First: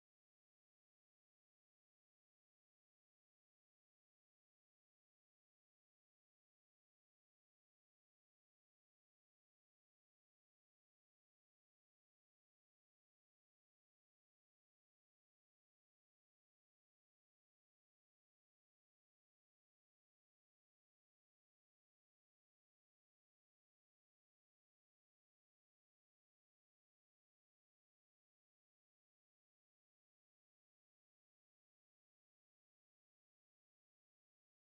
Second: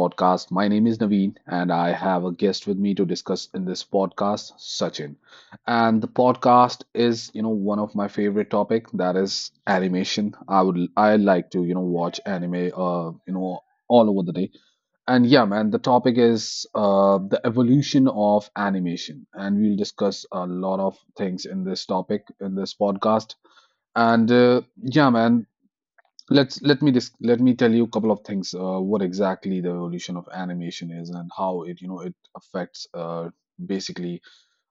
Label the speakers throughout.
Speaker 1: podcast. My name is Naveen, and I have a guest with me to discuss in this podcast, Sachin. And the podcast is, you know, one of my favorite topic that is animation. I like to, watch anime, all over the day. And yeah, man, the topic is the evolution of animation, and we'll discuss a lot of things in this topic in this podcast. And yeah, man, let me tell you a couple of things. What exactly the evolution of animation is and how it you know it affects basically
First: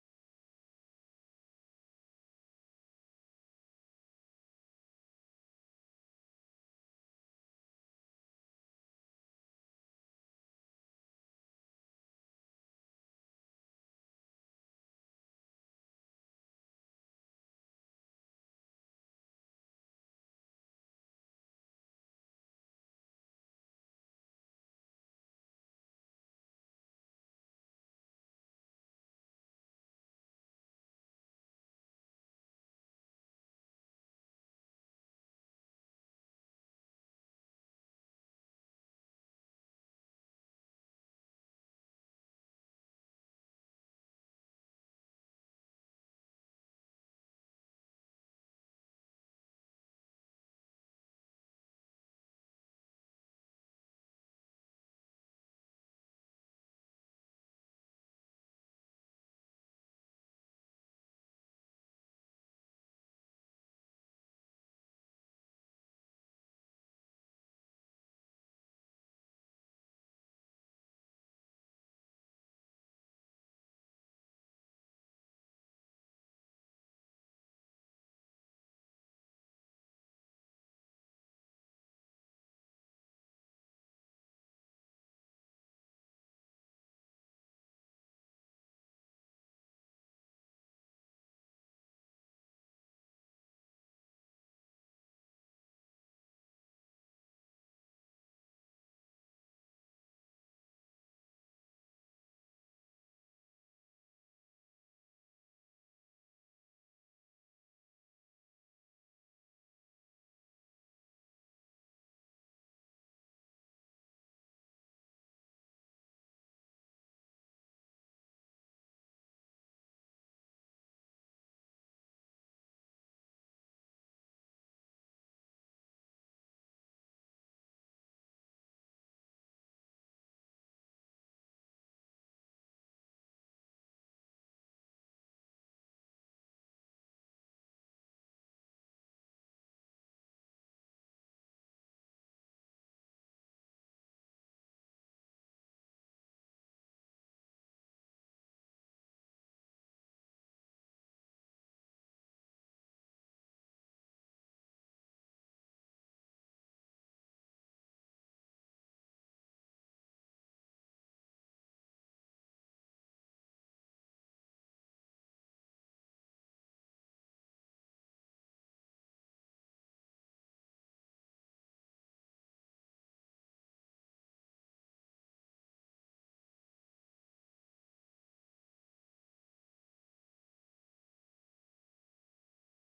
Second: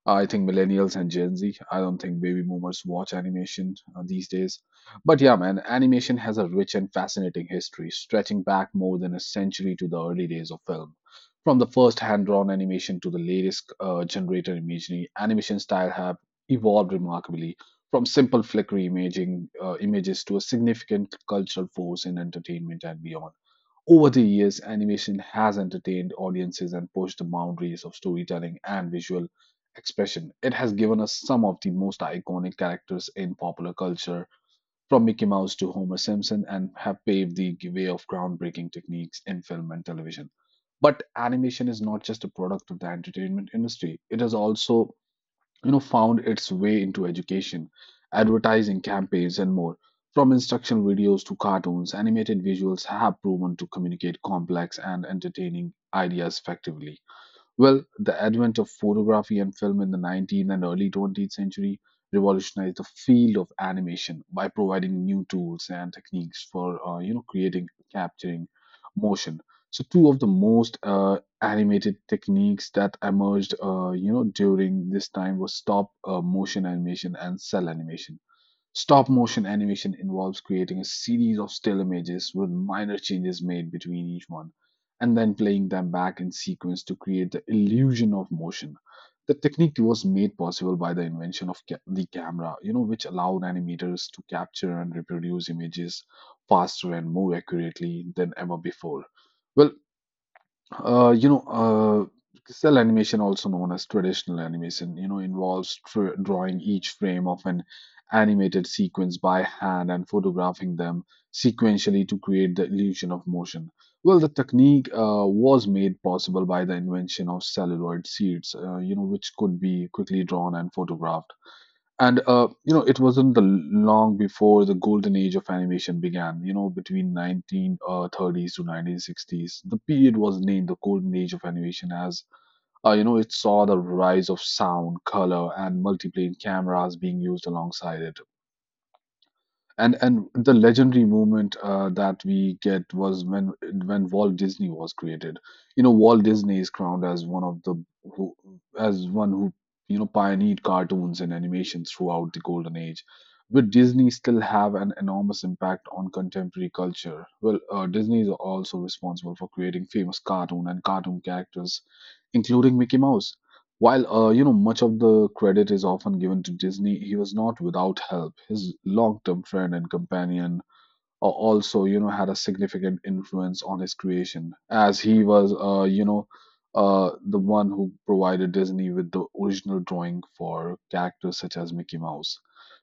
Speaker 1: I think millennials and Gen Z. I don't think baby boomers watch animation these days. But yeah, man, animation has a rich and fascinating history, stretching back more than a century to the early days of film. From the first hand drawn animation to the latest generated imagery, animation style have evolved remarkably from simple flickery images to a significant cultural force in entertainment and beyond. Over the years, animation has entertained audiences and pushed the boundaries of storytelling and visual expression. It has given us some of the most iconic characters in popular culture, from Mickey Mouse to Homer Simpson, and have paved the way of groundbreaking techniques in film and television. But animation is not just a product of the entertainment industry, it is also found its way into education, advertising campaigns, and more. From instructional videos to cartoons, animated visuals have proven to communicate complex and entertaining ideas effectively. Well, the advent of photography and film in the 19th and early 20th century revolutionized the field of animation by providing new tools and techniques for creating, capturing motion. So two of the most animated techniques that emerged during this time was stop motion animation and cell animation. Stop motion animation involves creating a series of still images with minor changes made between each one and then playing them back in sequence to create the illusion of motion. The technique was made possible by the invention of the camera, you know, which allowed animators to capture and reproduce images faster and more accurately than ever before. Well, cell animation, also known as traditional animation, involves drawing each frame of an animated sequence by hand and photographing them sequentially to create the illusion of motion. Well, the technique was made possible by the invention of celluloid sheets, which could be quickly drawn and photographed. And it wasn't the long before the golden age of animation began, you know, between 1930s to 1960s. The period was named the golden age of animation as, it saw the rise of sound, color, and multiplane cameras being used alongside it. And the legendary moment that we get was when Walt Disney was created. You know, Walt Disney is crowned as one of the who, as one who, pioneered cartoons and animations throughout the golden age. But Disney still have an enormous impact on contemporary culture. Well, Disney is also responsible for creating famous cartoon and cartoon characters, including Mickey Mouse. While, much of the credit is often given to Disney, he was not without help. His long-term friend and companion also you know had a significant influence on his creation, as he was the one who provided Disney with the original drawing for characters such as Mickey Mouse.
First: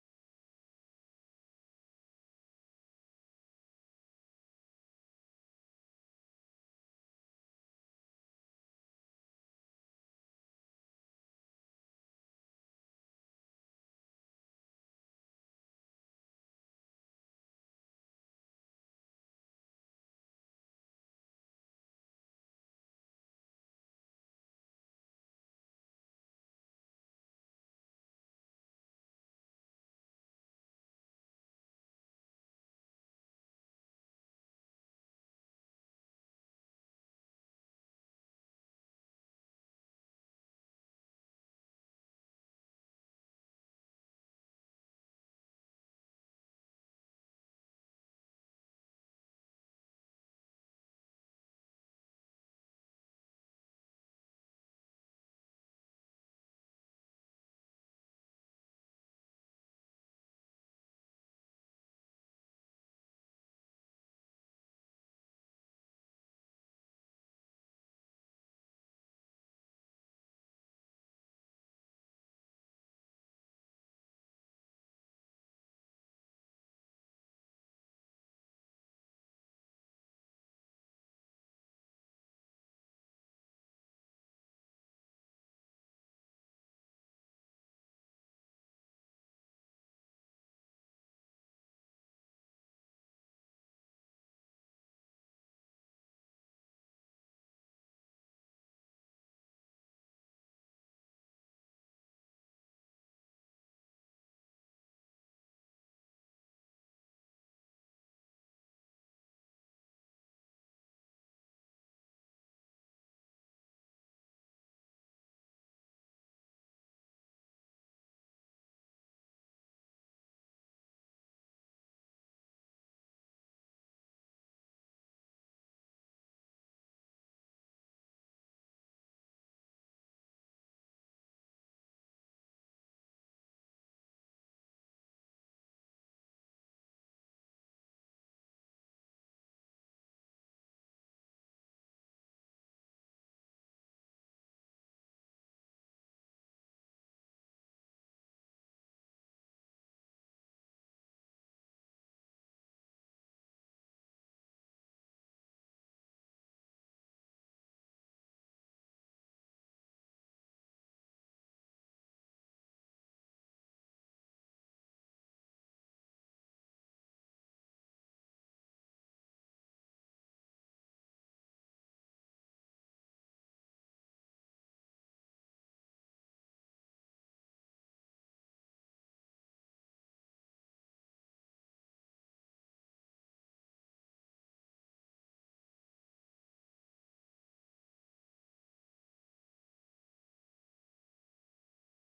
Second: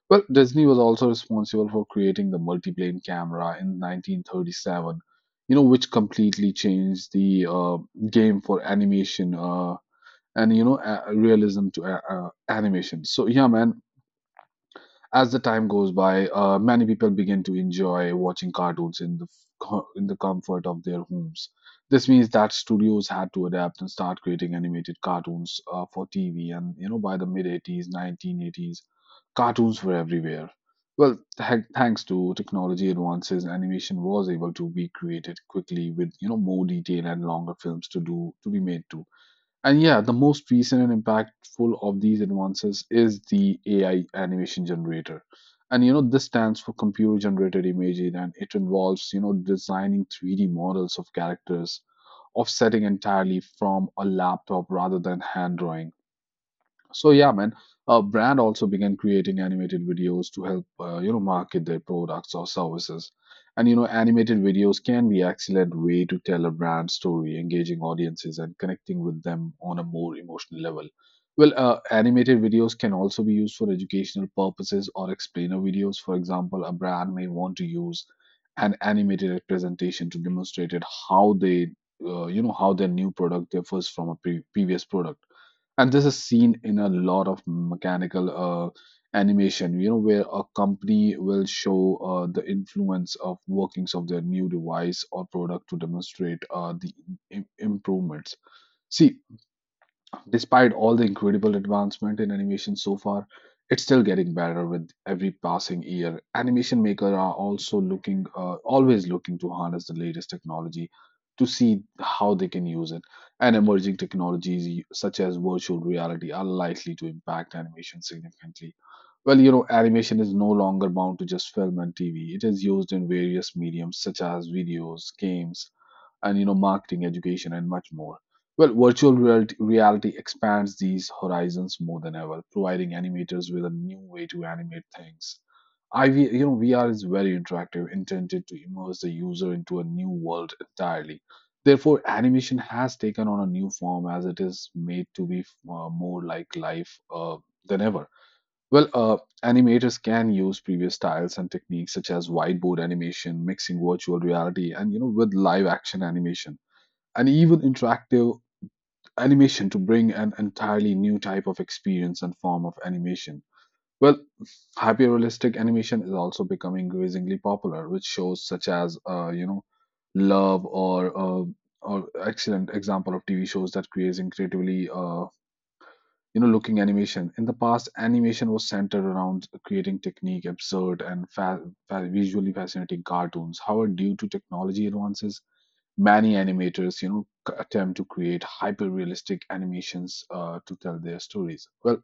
Speaker 1: Well, Disney was also responsible for creating the multiplane camera in 1937, you know, which completely changed the game for animation. And you know a- realism to animation. So yeah, man, as the time goes by, many people begin to enjoy watching cartoons in the in the comfort of their homes. This means that studios had to adapt and start creating animated cartoons for TV, and you know, by the mid 80s 1980s cartoons were everywhere. Well, thanks to technology advances, animation was able to be created quickly with, you know, more detail and longer films to do to be made too. And yeah, the most recent and impactful of these advances is the AI animation generator. And you know, this stands for computer generated imaging, and it involves, you know, designing 3D models of characters, offsetting entirely from a laptop rather than hand drawing. So yeah, man, brand also began creating animated videos to help, market their products or services. And you know, animated videos can be excellent way to tell a brand story, engaging audiences and connecting with them on a more emotional level. Well, animated videos can also be used for educational purposes or explainer videos. For example, a brand may want to use an animated representation to demonstrate it how they, you know, how their new product differs from a previous product. And this is seen in a lot of mechanical animation, you know, where a company will show the influence of workings of their new device or product to demonstrate the improvements. See, despite all the incredible advancement in animation so far, it's still getting better with every passing year. Animation makers are also always looking to harness the latest technology to see how they can use it. And emerging technologies such as virtual reality are likely to impact animation significantly. Well, you know, animation is no longer bound to just film and TV. It is used in various mediums such as videos, games, and, you know, marketing, education, and much more. Well, virtual reality expands these horizons more than ever, providing animators with a new way to animate things. I V- you know VR is very interactive, intended to immerse the user into a new world entirely. Therefore, animation has taken on a new form, as it is made to be more like life than ever. Well, animators can use previous styles and techniques such as whiteboard animation, mixing virtual reality, and you know with live action animation and even interactive animation to bring an entirely new type of experience and form of animation. Well, hyper-realistic animation is also becoming increasingly popular, with shows such as, Love or excellent example of TV shows that creates looking animation. In the past, animation was centered around creating technique, absurd and visually fascinating cartoons. However, due to technology advances, many animators, attempt to create hyper-realistic animations to tell their stories. Well,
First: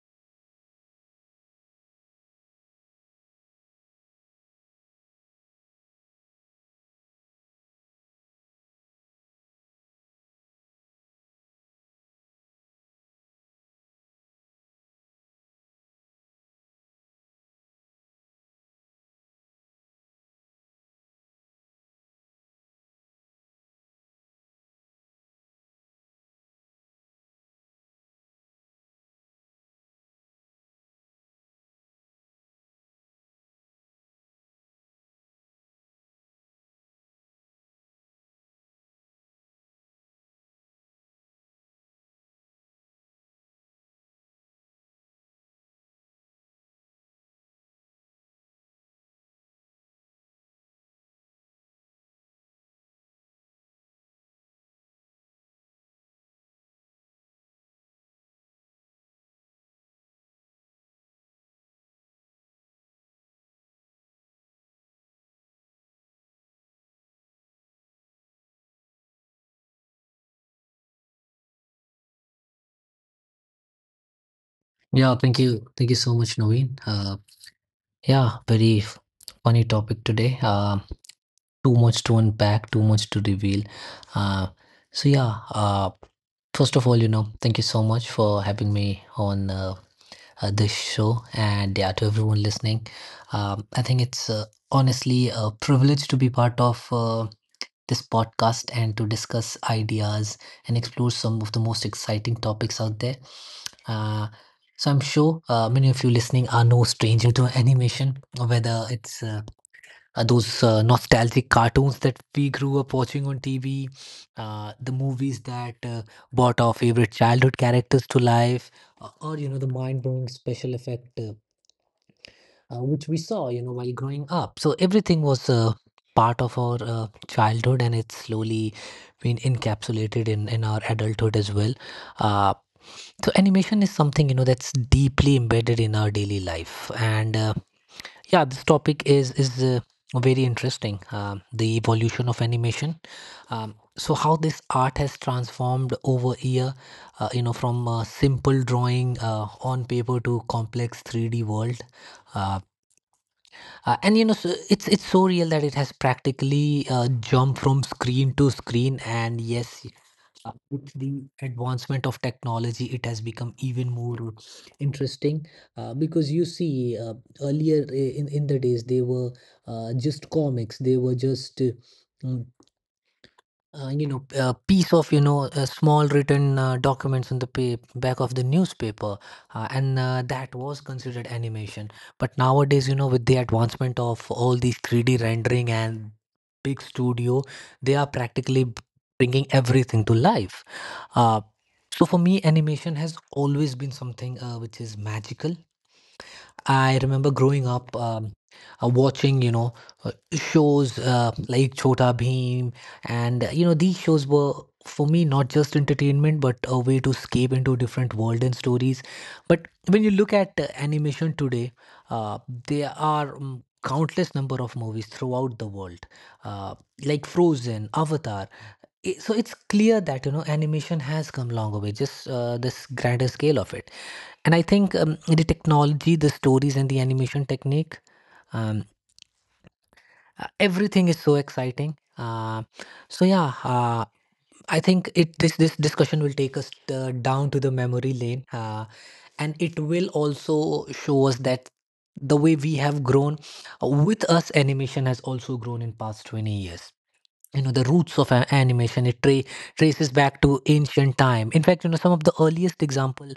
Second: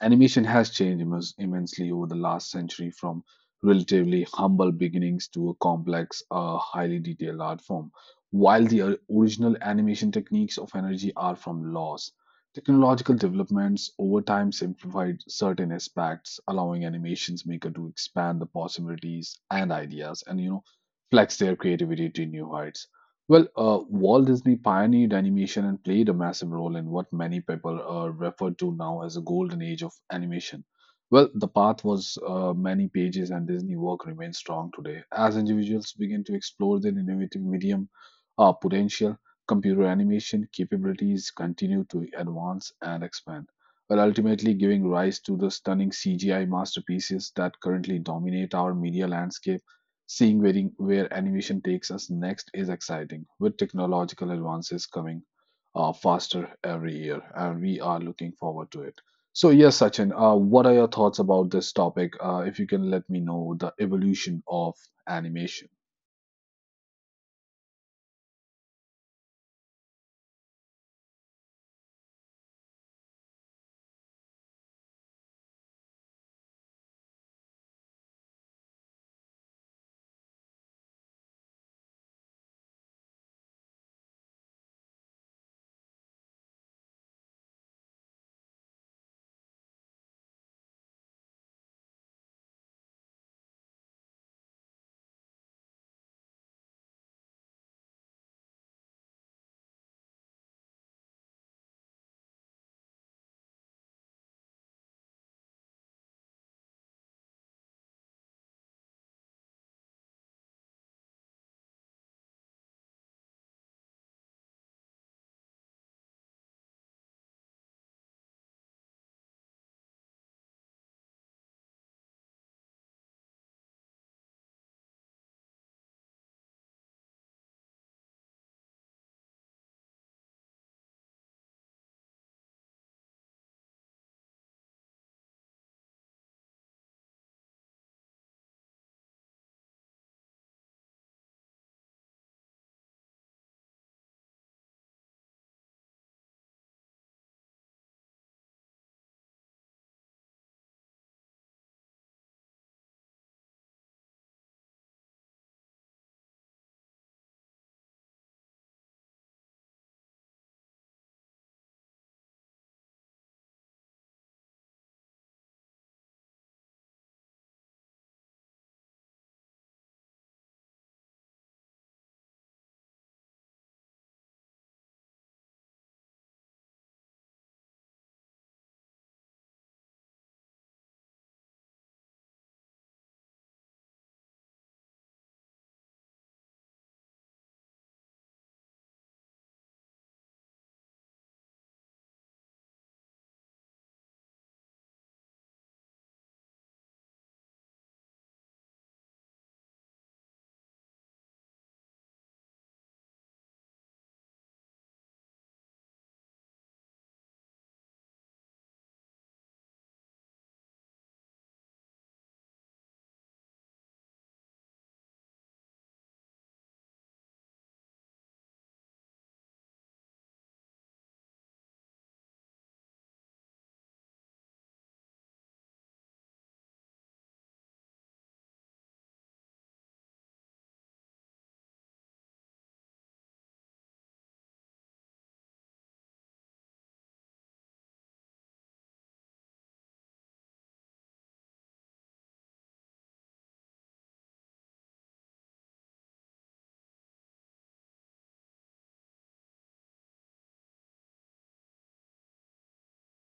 Speaker 1: animation has changed immensely over the last century from relatively humble beginnings to a complex, highly detailed art form. While the original animation techniques of energy are from laws, technological developments over time simplified certain aspects, allowing animations maker to expand the possibilities and ideas, and, you know, flex their creativity to new heights. Well, Walt Disney pioneered animation and played a massive role in what many people refer to now as a golden age of animation. Well, the path was many pages, and Disney work remains strong today. As individuals begin to explore their innovative medium potential, computer animation capabilities continue to advance and expand, while ultimately giving rise to the stunning CGI masterpieces that currently dominate our media landscape. Seeing where animation takes us next is exciting, with technological advances coming faster every year, and we are looking forward to it. So, yes, Sachin, what are your thoughts about this topic? If you can let me know the evolution of animation.
Speaker 2: Yeah, thank you. Thank you so much, Naveen. Yeah, funny topic today. Too much to unpack, too much to reveal. Uh, so, yeah, uh, First of all, thank you so much for having me on this show. And yeah, to everyone listening, I think it's honestly a privilege to be part of. This podcast and to discuss ideas and explore some of the most exciting topics out there. Uh, so I'm sure many of you listening are no stranger to animation, whether it's those nostalgic cartoons that we grew up watching on TV, the movies that brought our favorite childhood characters to life, or, you know, the mind-blowing special effect which we saw, you know, while growing up. So everything was part of our childhood, and it's slowly been encapsulated in our adulthood as well. Uh, so animation is something, you know, that's deeply embedded in our daily life, and yeah, this topic is very interesting. The evolution of animation, so how this art has transformed over year, you know, from simple drawing on paper to complex 3D world. Uh, and you know, so it's so real that it has practically jumped from screen to screen. And yes, with the advancement of technology, it has become even more interesting, because you see, earlier, in the days, they were just comics. They were just uh, you know, a piece of, you know, small written documents on the back of the newspaper, and that was considered animation. But nowadays, you know, with the advancement of all these 3D rendering and big studio, they are practically bringing everything to life. uh, so for me, animation has always been something which is magical. I remember growing up, watching, you know, shows like Chota Bheem, and you know, these shows were for me not just entertainment but a way to escape into different world and stories. But when you look at animation today, uh, there are countless number of movies throughout the world, uh, like Frozen, Avatar. So it's clear that, you know, animation has come long way, just this grander scale of it. And I think the technology, the stories, and the animation technique, um, everything is so exciting. So yeah uh, I think it, this discussion will take us down to the memory lane, and it will also show us that the way we have grown, with us animation has also grown in past 20 years. You know, the roots of animation, it traces back to ancient time. In fact, you know, some of the earliest example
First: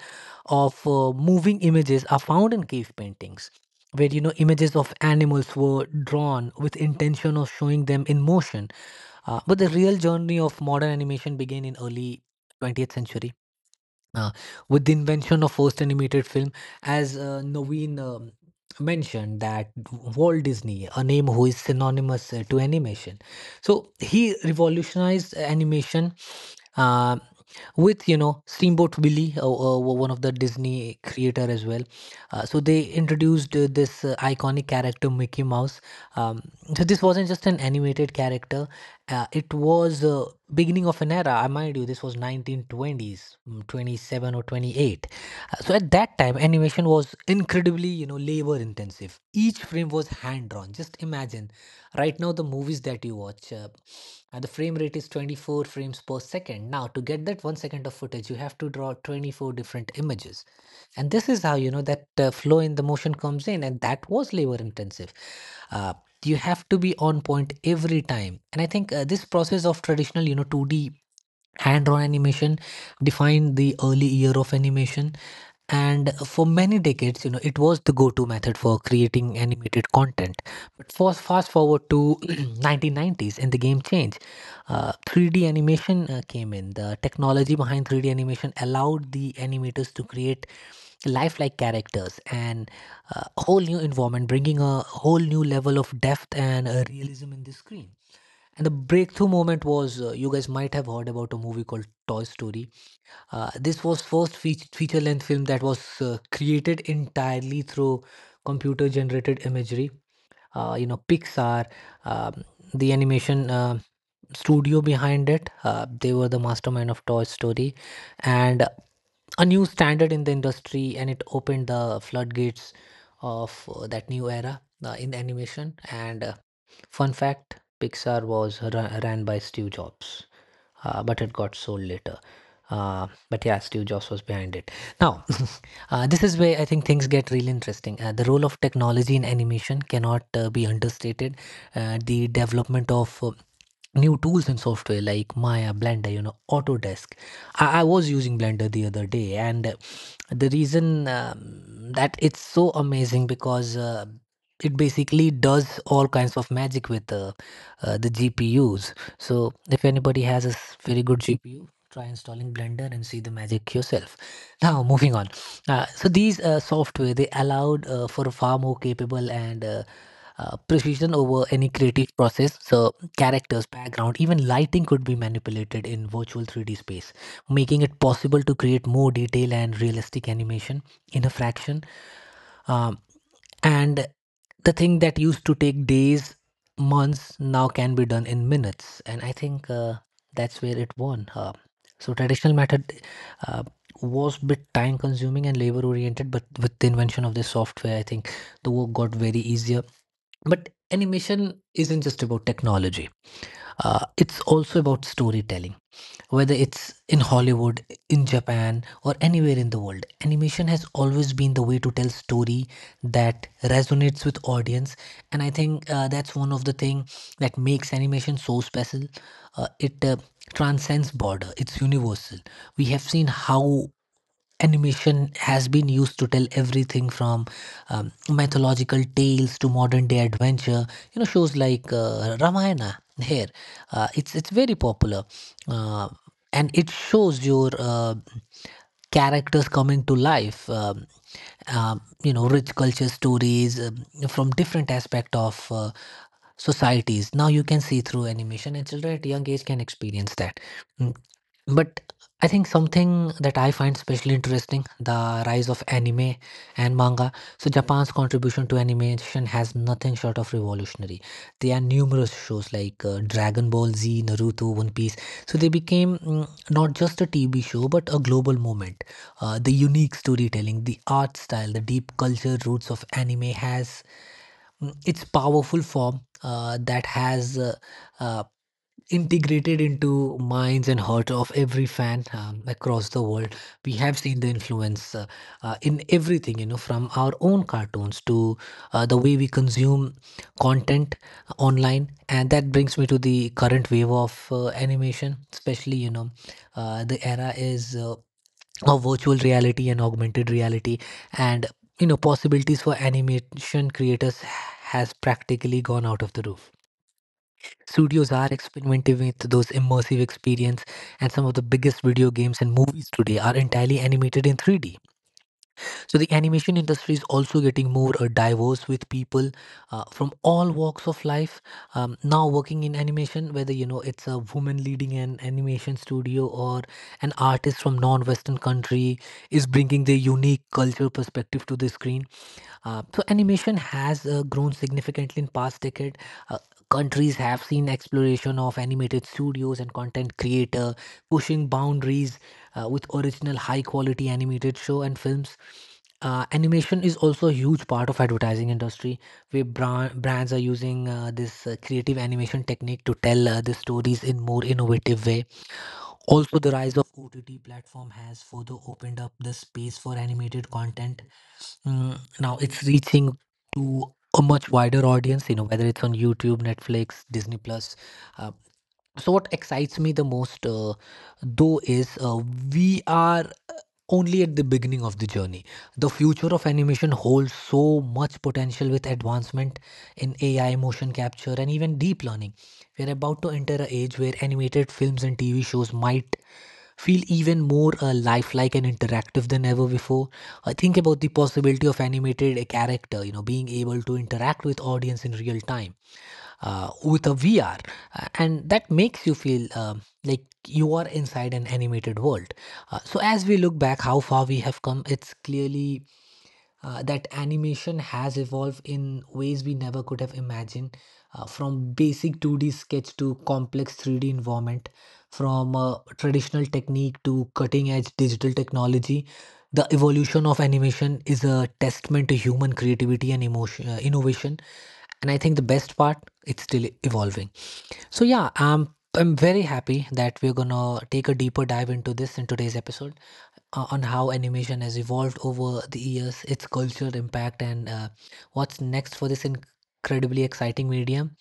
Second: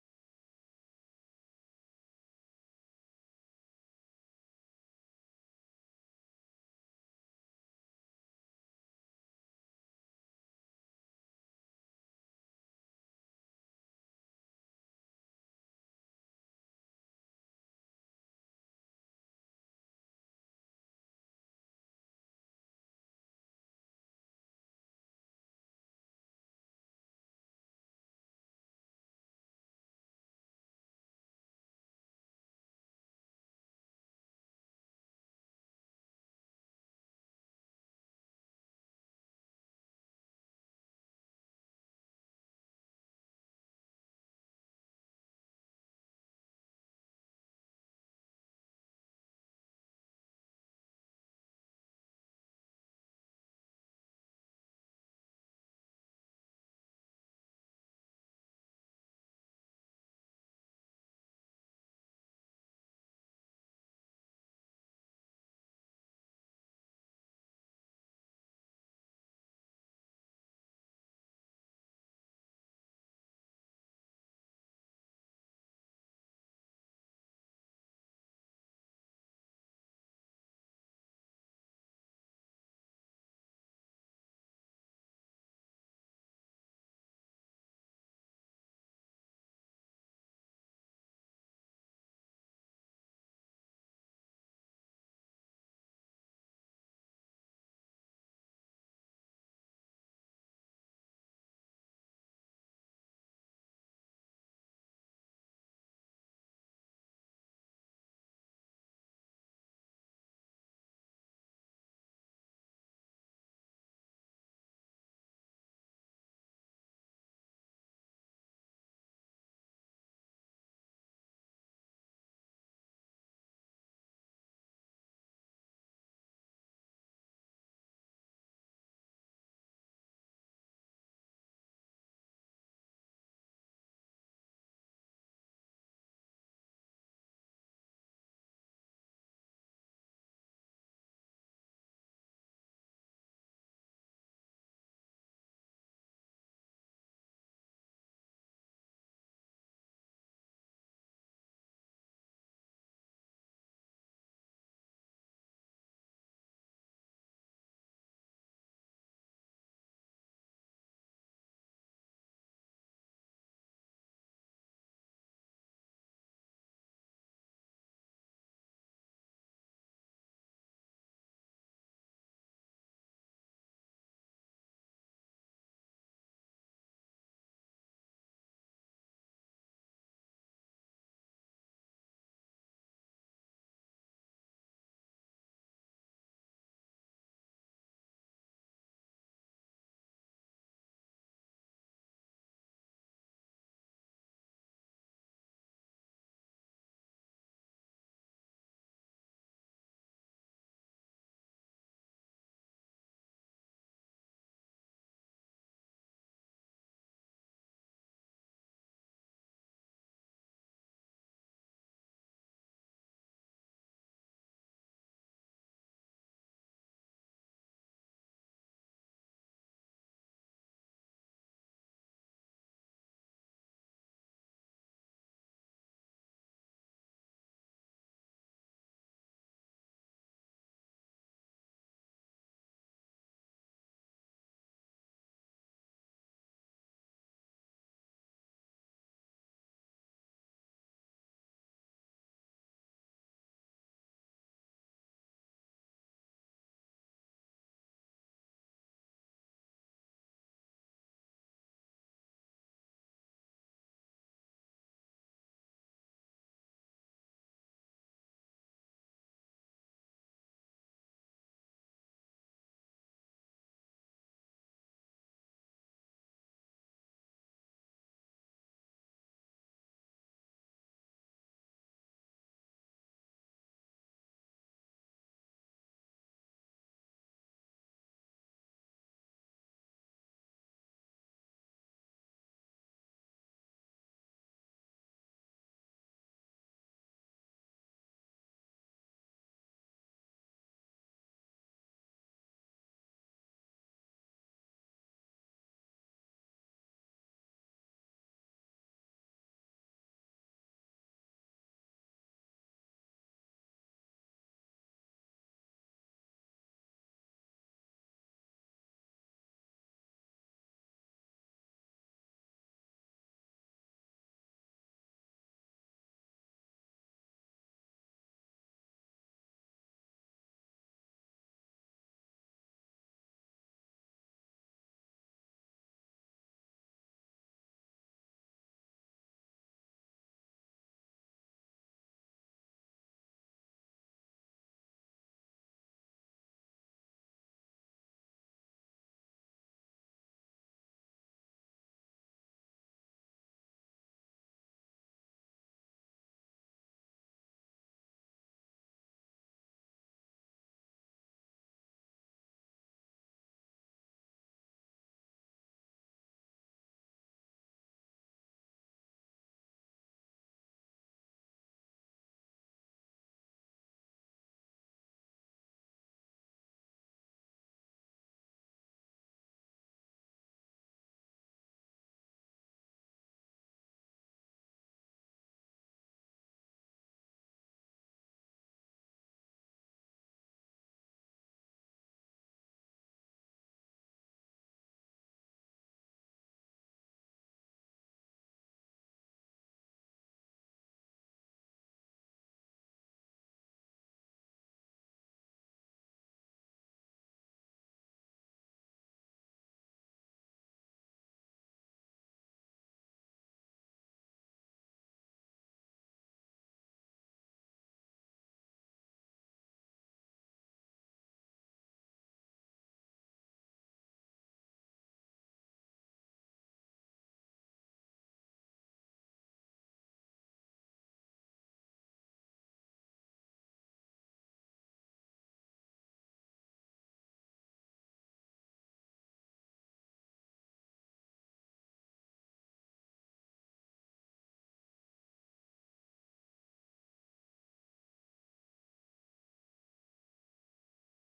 Speaker 2: of moving images are found in cave paintings, where, you know, images of animals were drawn with intention of showing them in motion. But the real journey of modern animation began in early 20th century, uh, with the invention of first animated film. As Naveen mentioned, that Walt Disney, a name who is synonymous to animation, so he revolutionized animation. Uh, with, you know, Steamboat Willie, one of the Disney creator as well. So they introduced this iconic character Mickey Mouse. Um, so this wasn't just an animated character; it was beginning of an era. I mind you, this was 1920s, 27 or 28. So at that time, animation was incredibly, you know, labor intensive. Each frame was hand drawn. Just imagine. Right now, the movies that you watch. And the frame rate is 24 frames per second. Now, to get that 1 second of footage, you have to draw 24 different images. And this is how, you know, that flow in the motion comes in, and that was labor intensive. Uh, you have to be on point every time. And I think this process of traditional, you know, 2D hand-drawn animation defined the early year of animation. And for many decades, you know, it was the go-to method for creating animated content. But fast forward to 1990s and the game changed. 3D animation came in. The technology behind 3D animation allowed the animators to create lifelike characters and a whole new environment, bringing a whole new level of depth and realism in the screen. And the breakthrough moment was, you guys might have heard about a movie called Toy Story. This was first feature length film that was created entirely through computer generated imagery. You know, Pixar, um, the animation studio behind it, they were the mastermind of Toy Story, and a new standard in the industry, and it opened the floodgates of that new era in animation. And fun fact, Pixar was ran by Steve Jobs, but it got sold later. But yeah, Steve Jobs was behind it. Now, this is where I think things get really interesting. The role of technology in animation cannot be understated. The development of new tools and software like Maya, Blender, you know, Autodesk. I was using Blender the other day, and the reason that it's so amazing because it basically does all kinds of magic with the GPUs. So if anybody has a very good GPU, try installing Blender and see the magic yourself. Now moving on. So these software, they allowed for far more capable and precision over any creative process. So characters, background, even lighting could be manipulated in virtual 3D space, making it possible to create more detail and realistic animation in a fraction. Um, and the thing that used to take days months now can be done in minutes. And I think that's where it won. So traditional method uh, was bit time consuming and labor oriented, but with the invention of this software, I think the work got very easier. But animation isn't just about technology. It's also about storytelling. Whether it's in Hollywood, in Japan, or anywhere in the world, animation has always been the way to tell story that resonates with audience. And I think that's one of the thing that makes animation so special. It transcends border. It's universal. We have seen how animation has been used to tell everything from mythological tales to modern day adventure. You know, shows like Ramayana here, it's very popular. uh, and it shows your characters coming to life, you know, rich culture stories from different aspect of societies. Now you can see through animation, and children at young age can experience that. Mm. But I think something that I find especially interesting, the rise of anime and manga. So, Japan's contribution to animation has nothing short of revolutionary. There are numerous shows like Dragon Ball Z, Naruto, One Piece. So, they became not just a TV show but a global movement. The unique storytelling, the art style, the deep culture roots of anime has its powerful form that has uh, integrated into minds and heart of every fan across the world. We have seen the influence in everything, you know, from our own cartoons to the way we consume content online. And that brings me to the current wave of animation, especially, you know, the era is of virtual reality and augmented reality. And you know, possibilities for animation creators has practically gone out of the roof. Studios are experimenting with those immersive experience, and some of the biggest video games and movies today are entirely animated in 3D. So the animation industry is also getting more diverse, with people from all walks of life now working in animation, whether, you know, it's a woman leading an animation studio or an artist from non-Western country is bringing their unique cultural perspective to the screen. So animation has grown significantly in past decade. Uh, Countries have seen exploration of animated studios and content creator pushing boundaries with original high quality animated show and films. Animation is also a huge part of advertising industry where brands are using this creative animation technique to tell the stories in more innovative way. Also, the rise of ott platform has further opened up the space for animated content. Now it's reaching to a much wider audience, you know, whether it's on youtube, netflix, disney plus. uh, so what excites me the most, though, is we are only at the beginning of the journey. The future of animation holds so much potential with advancement in AI, motion capture, and even deep learning. We're about to enter an age where animated films and TV shows might feel even more lifelike and interactive than ever before. I think about the possibility of animated character, you know, being able to interact with audience in real time with a VR, and that makes you feel like you are inside an animated world. So as we look back, how far we have come, it's clearly. That animation has evolved in ways we never could have imagined, from basic 2D sketch to complex 3D environment, from traditional technique to cutting edge digital technology, the evolution of animation is a testament to human creativity and emotion, innovation. And I think the best part, it's still evolving. So yeah, I'm very happy that we're gonna take a deeper dive into this in today's episode on how animation has evolved over the years, its cultural impact, and what's next for this incredibly exciting medium.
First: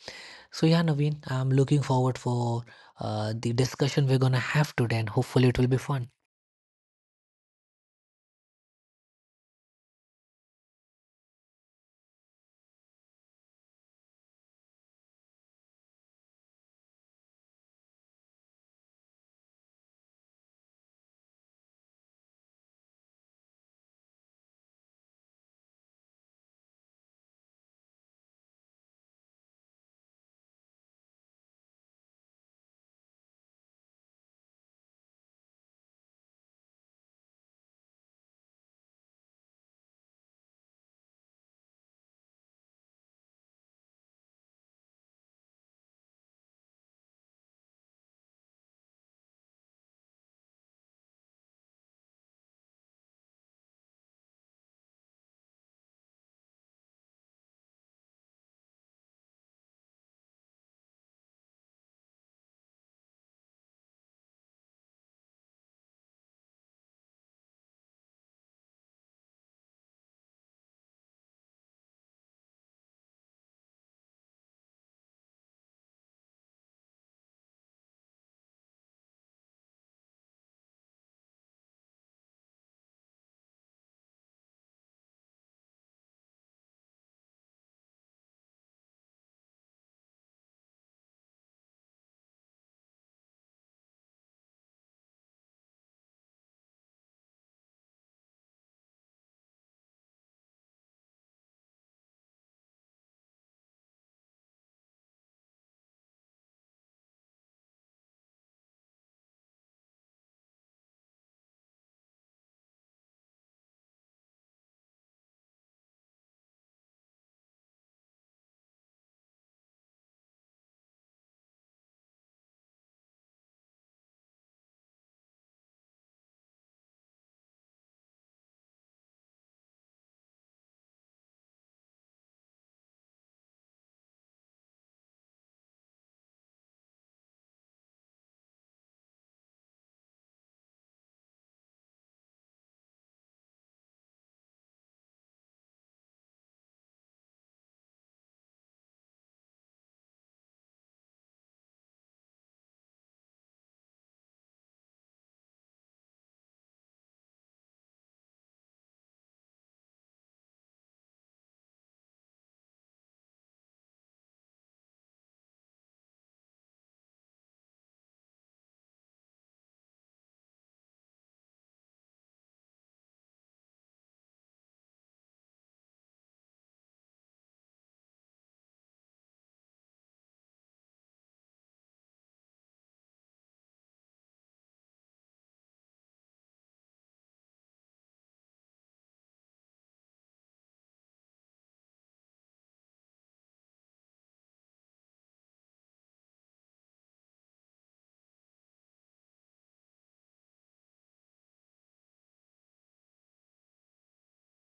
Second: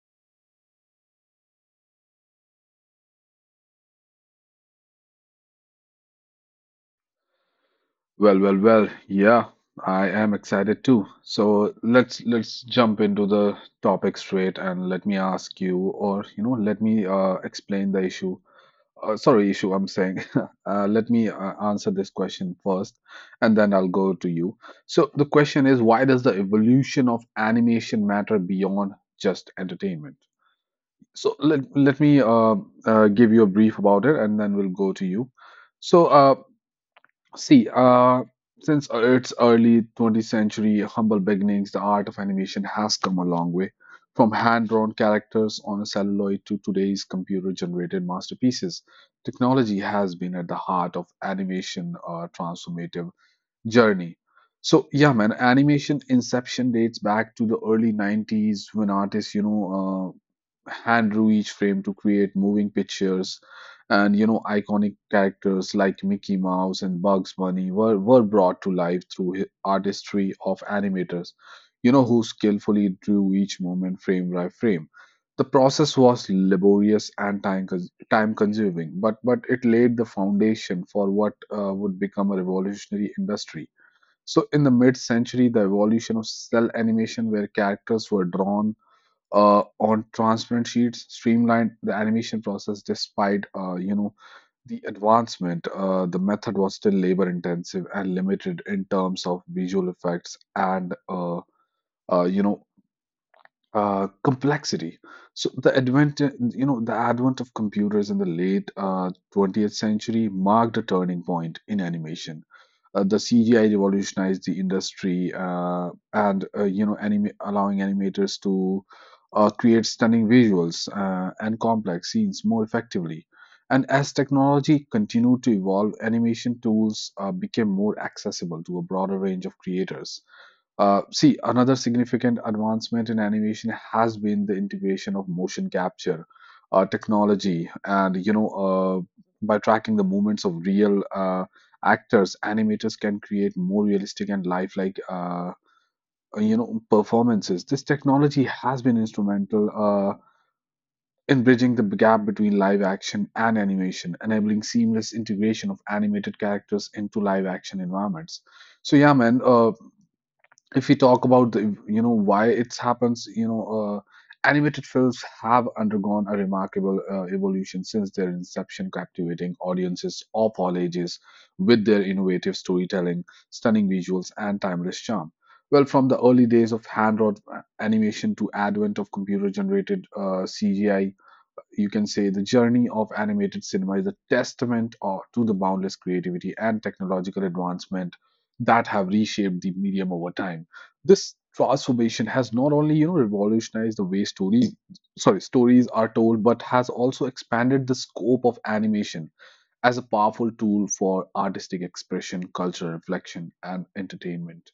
Speaker 2: So yeah, Naveen, I'm looking forward for the discussion we're gonna have today, and hopefully it will be fun.
Speaker 1: Well, well, well, yeah, I am excited too. So let's jump into the topic straight and let me ask you, or you know, let me explain the issue, I'm saying. Uh, let me answer this question first, and then I'll go to you. So the question is, why does the evolution of animation matter beyond just entertainment? So let me, give you a brief about it, and then we'll go to you. So See, since its early 20th century humble beginnings, the art of animation has come a long way, from hand-drawn characters on a celluloid to today's computer-generated masterpieces. Technology has been at the heart of animation, transformative journey. So yeah, man, animation inception dates back to the early 90s when artists, hand drew each frame to create moving pictures. And you know, iconic characters like Mickey Mouse and Bugs Bunny were brought to life through artistry of animators, you know, who skillfully drew each moment frame by frame. The process was laborious and time consuming, but it laid the foundation for what would become a revolutionary industry. So in the mid century, the evolution of cell animation, where characters were drawn on transparent sheets, streamlined the animation process. Despite the advancement, the method was still labor intensive and limited in terms of visual effects and uh, you know complexity. So the advent of computers in the late 20th century marked a turning point in animation. The CGI revolutionized the industry, and anime allowing animators to create stunning visuals and complex scenes more effectively. And as technology continued to evolve, animation tools became more accessible to a broader range of creators. See, another significant advancement in animation has been the integration of motion capture technology, and by tracking the movements of real actors, animators can create more realistic and lifelike, performances. This technology has been instrumental in bridging the gap between live action and animation, enabling seamless integration of animated characters into live action environments. So yeah, man. If we talk about the, you know why it happens you know animated films have undergone a remarkable evolution since their inception, captivating audiences of all ages with their innovative storytelling, stunning visuals, and timeless charm. Well, from the early days of hand drawn animation to advent of computer generated cgi, you can say the journey of animated cinema is a testament, to the boundless creativity and technological advancement that have reshaped the medium over time. This transformation has not only revolutionized the way stories are told, but has also expanded the scope of animation as a powerful tool for artistic expression, cultural reflection, and entertainment.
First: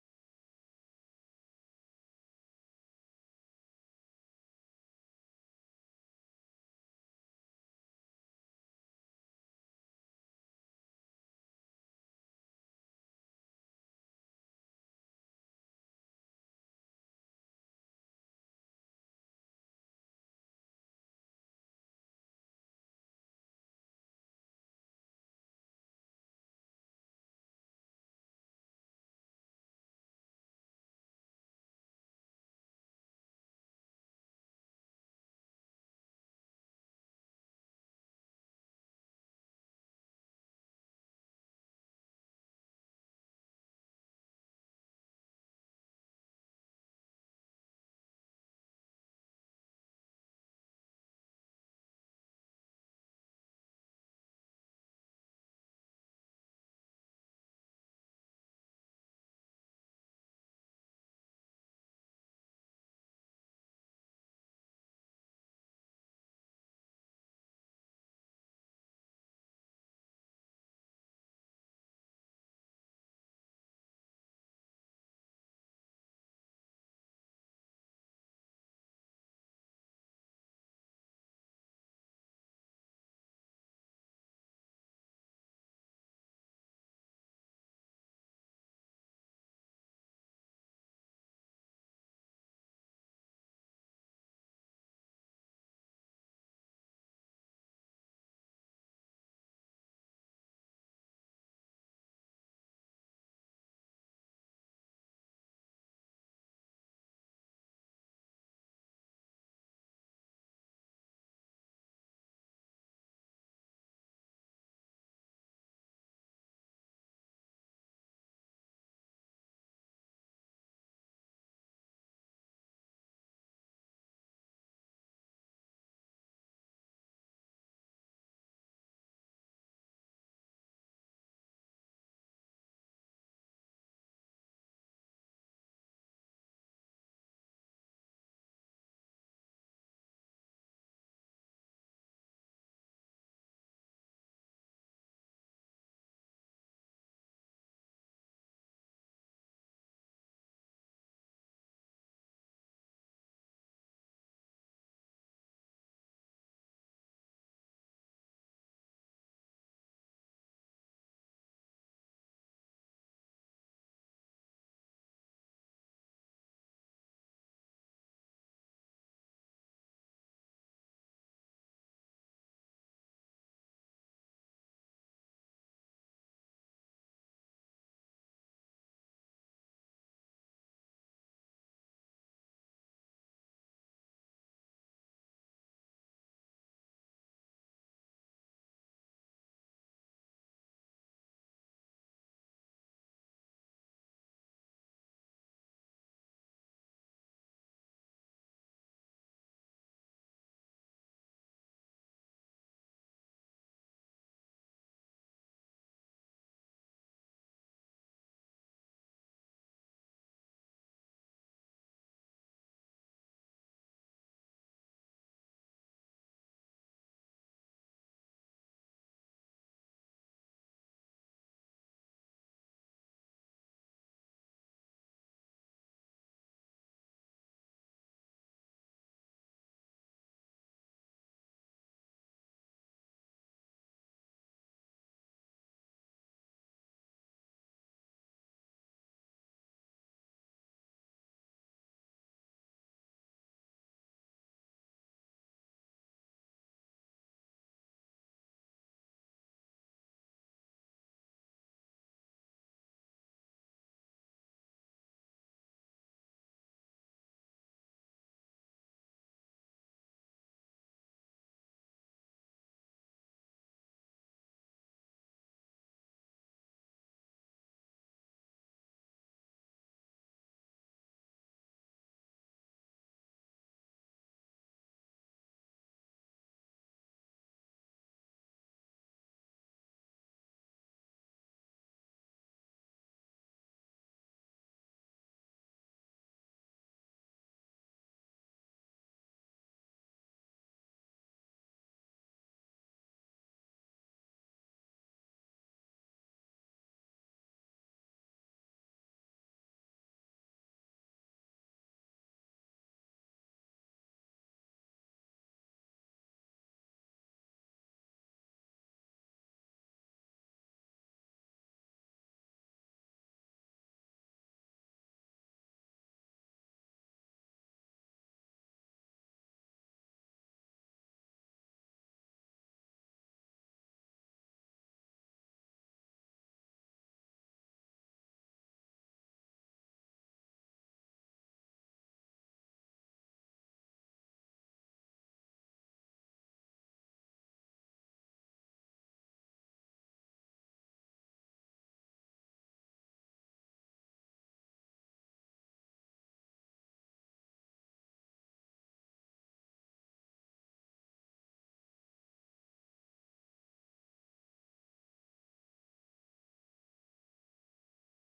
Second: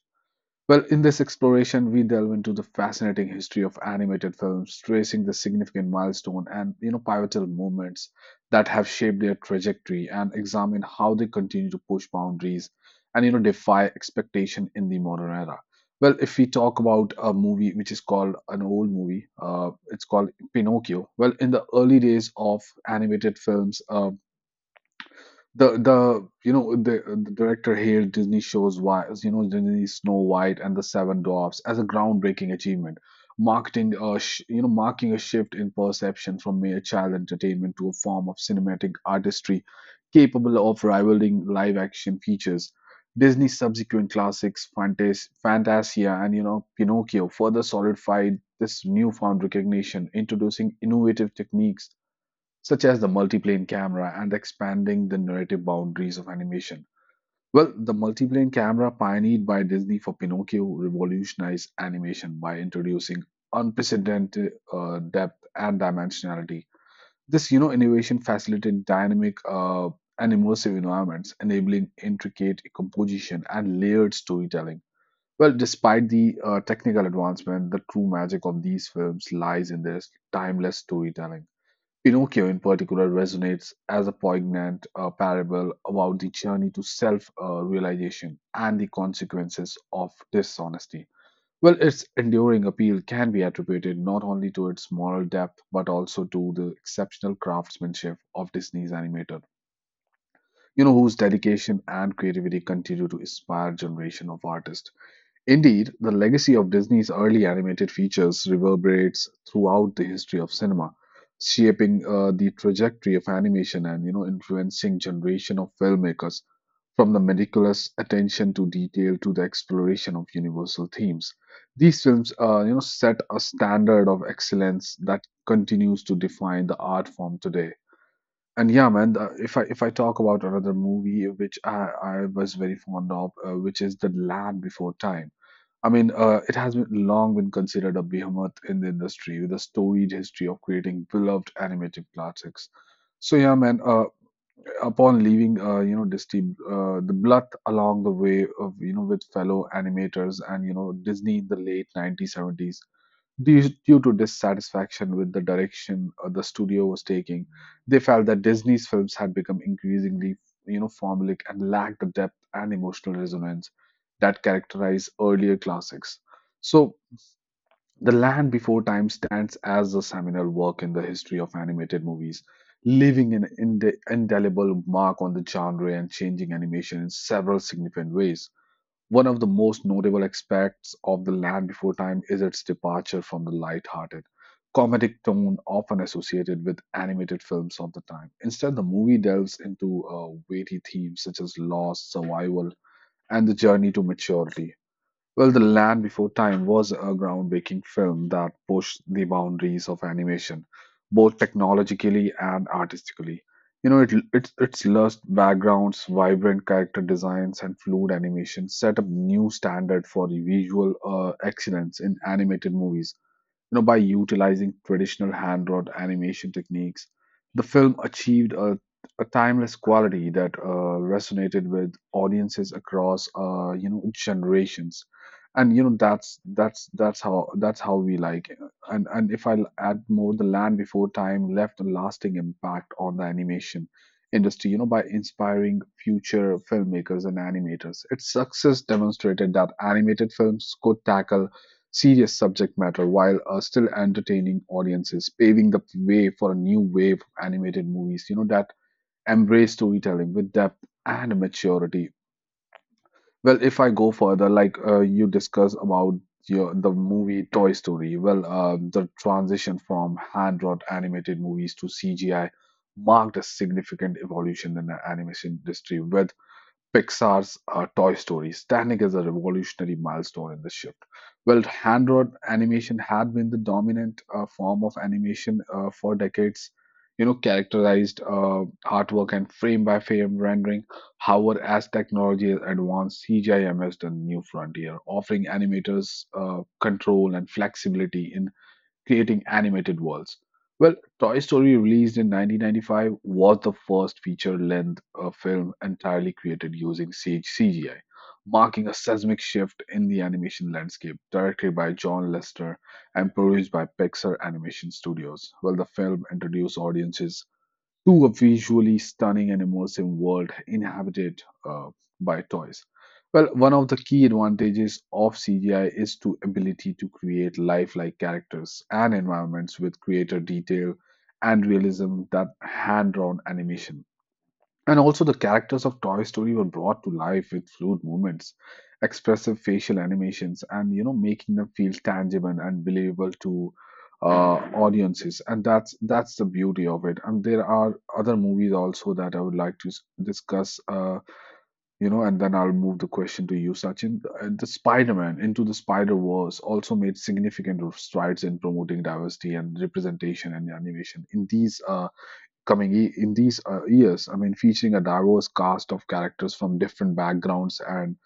Speaker 1: Well, in this exploration, we delve into the fascinating history of animated films, tracing the significant milestone and pivotal moments that have shaped their trajectory, and examine how they continue to push boundaries and defy expectation in the modern era. Well, if we talk about a movie which is called an old movie, it's called Pinocchio. Well, in the early days of animated films, the you know the director hailed Disney shows why Disney Snow White and the Seven Dwarfs as a groundbreaking achievement, marketing a sh- you know marking a shift in perception from mere child entertainment to a form of cinematic artistry capable of rivaling live action features. Disney's subsequent classics, Fantasia and Pinocchio, further solidified this newfound recognition, introducing innovative techniques such as the multiplane camera and expanding the narrative boundaries of animation. Well, the multiplane camera, pioneered by Disney for Pinocchio, revolutionized animation by introducing unprecedented depth and dimensionality. This, innovation facilitated dynamic and immersive environments, enabling intricate composition and layered storytelling. Well, despite the technical advancement, the true magic of these films lies in their timeless storytelling. Pinocchio, in particular, resonates as a poignant parable about the journey to self realization and the consequences of dishonesty. Well, its enduring appeal can be attributed not only to its moral depth, but also to the exceptional craftsmanship of Disney's animator, whose dedication and creativity continue to inspire generation of artists. Indeed, the legacy of Disney's early animated features reverberates throughout the history of cinema, shaping the trajectory of animation and influencing generation of filmmakers, from the meticulous attention to detail to the exploration of universal themes. These films set a standard of excellence that continues to define the art form today. And yeah, man, if I talk about another movie which I was very fond of, which is The Land Before Time. I mean, it has been long been considered a behemoth in the industry, with a storied history of creating beloved animated classics. So yeah, man. Upon leaving, Disney, the blood along the way of with fellow animators and Disney in the late 1970s. Due to dissatisfaction with the direction the studio was taking, they felt that Disney's films had become increasingly, formulaic and lacked the depth and emotional resonance that characterized earlier classics. So, The Land Before Time stands as a seminal work in the history of animated movies, leaving an indelible mark on the genre and changing animation in several significant ways. One of the most notable aspects of The Land Before Time is its departure from the light-hearted, comedic tone often associated with animated films of the time. Instead, the movie delves into weighty themes such as loss, survival, and the journey to maturity. Well, The Land Before Time was a groundbreaking film that pushed the boundaries of animation, both technologically and artistically. You know, it, its lush backgrounds, vibrant character designs, and fluid animation set a new standard for the visual excellence in animated movies. You know, by utilizing traditional hand drawn animation techniques, the film achieved a timeless quality that resonated with audiences across generations. And that's how we like. And if I add more, the Land Before Time left a lasting impact on the animation industry, by inspiring future filmmakers and animators. Its success demonstrated that animated films could tackle serious subject matter while still entertaining audiences, paving the way for a new wave of animated movies, that embrace storytelling with depth and maturity. Well, if I go further, like you discussed about the movie Toy Story, well, the transition from hand-drawn animated movies to CGI marked a significant evolution in the animation industry, with Pixar's Toy Story standing as a revolutionary milestone in the shift. Well, hand-drawn animation had been the dominant form of animation for decades, characterized artwork and frame-by-frame rendering. However, as technology has advanced, CGI emerged a new frontier, offering animators control and flexibility in creating animated worlds. Well, Toy Story, released in 1995, was the first feature length film entirely created using CGI, marking a seismic shift in the animation landscape. Directed by John Lester and produced by Pixar Animation Studios, well, the film introduced audiences to a visually stunning and immersive world inhabited uh, by toys. Well, one of the key advantages of CGI is to ability to create lifelike characters and environments with greater detail and realism than hand-drawn animation. And also, the characters of Toy Story were brought to life with fluid movements, expressive facial animations, and making them feel tangible and believable to audiences. And that's the beauty of it. And there are other movies also that I would like to discuss. And then I'll move the question to you, Sachin. The Spider-Man into the Spider-Verse also made significant strides in promoting diversity and representation and animation in these. In these years. I mean, featuring a diverse cast of characters from different backgrounds and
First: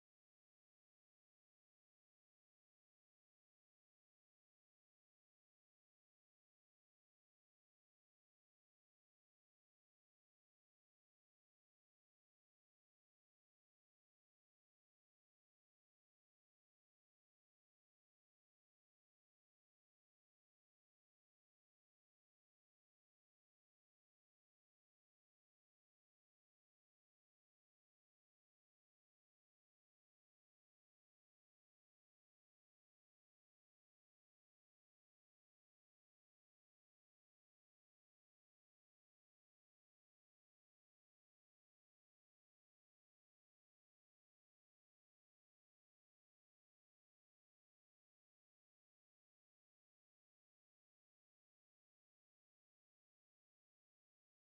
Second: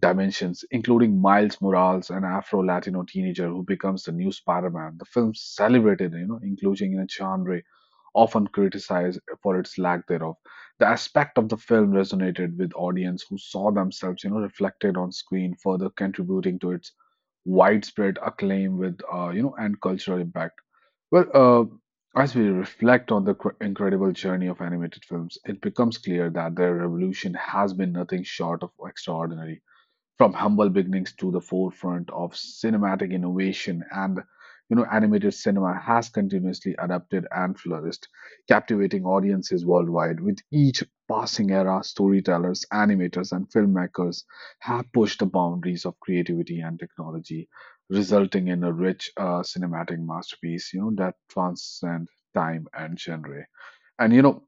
Speaker 1: dimensions, including Miles Morales, an Afro-Latino teenager who becomes the new Spider-Man. The film celebrated, inclusion in a genre often criticized for its lack thereof. The aspect of the film resonated with audience who saw themselves, reflected on screen, further contributing to its widespread acclaim with, you know, and cultural impact. Well, as we reflect on the incredible journey of animated films, it becomes clear that their revolution has been nothing short of extraordinary. From humble beginnings to the forefront of cinematic innovation, and animated cinema has continuously adapted and flourished, captivating audiences worldwide. With each passing era, storytellers, animators, and filmmakers have pushed the boundaries of creativity and technology, resulting in a rich cinematic masterpiece that transcend time and genre. And you know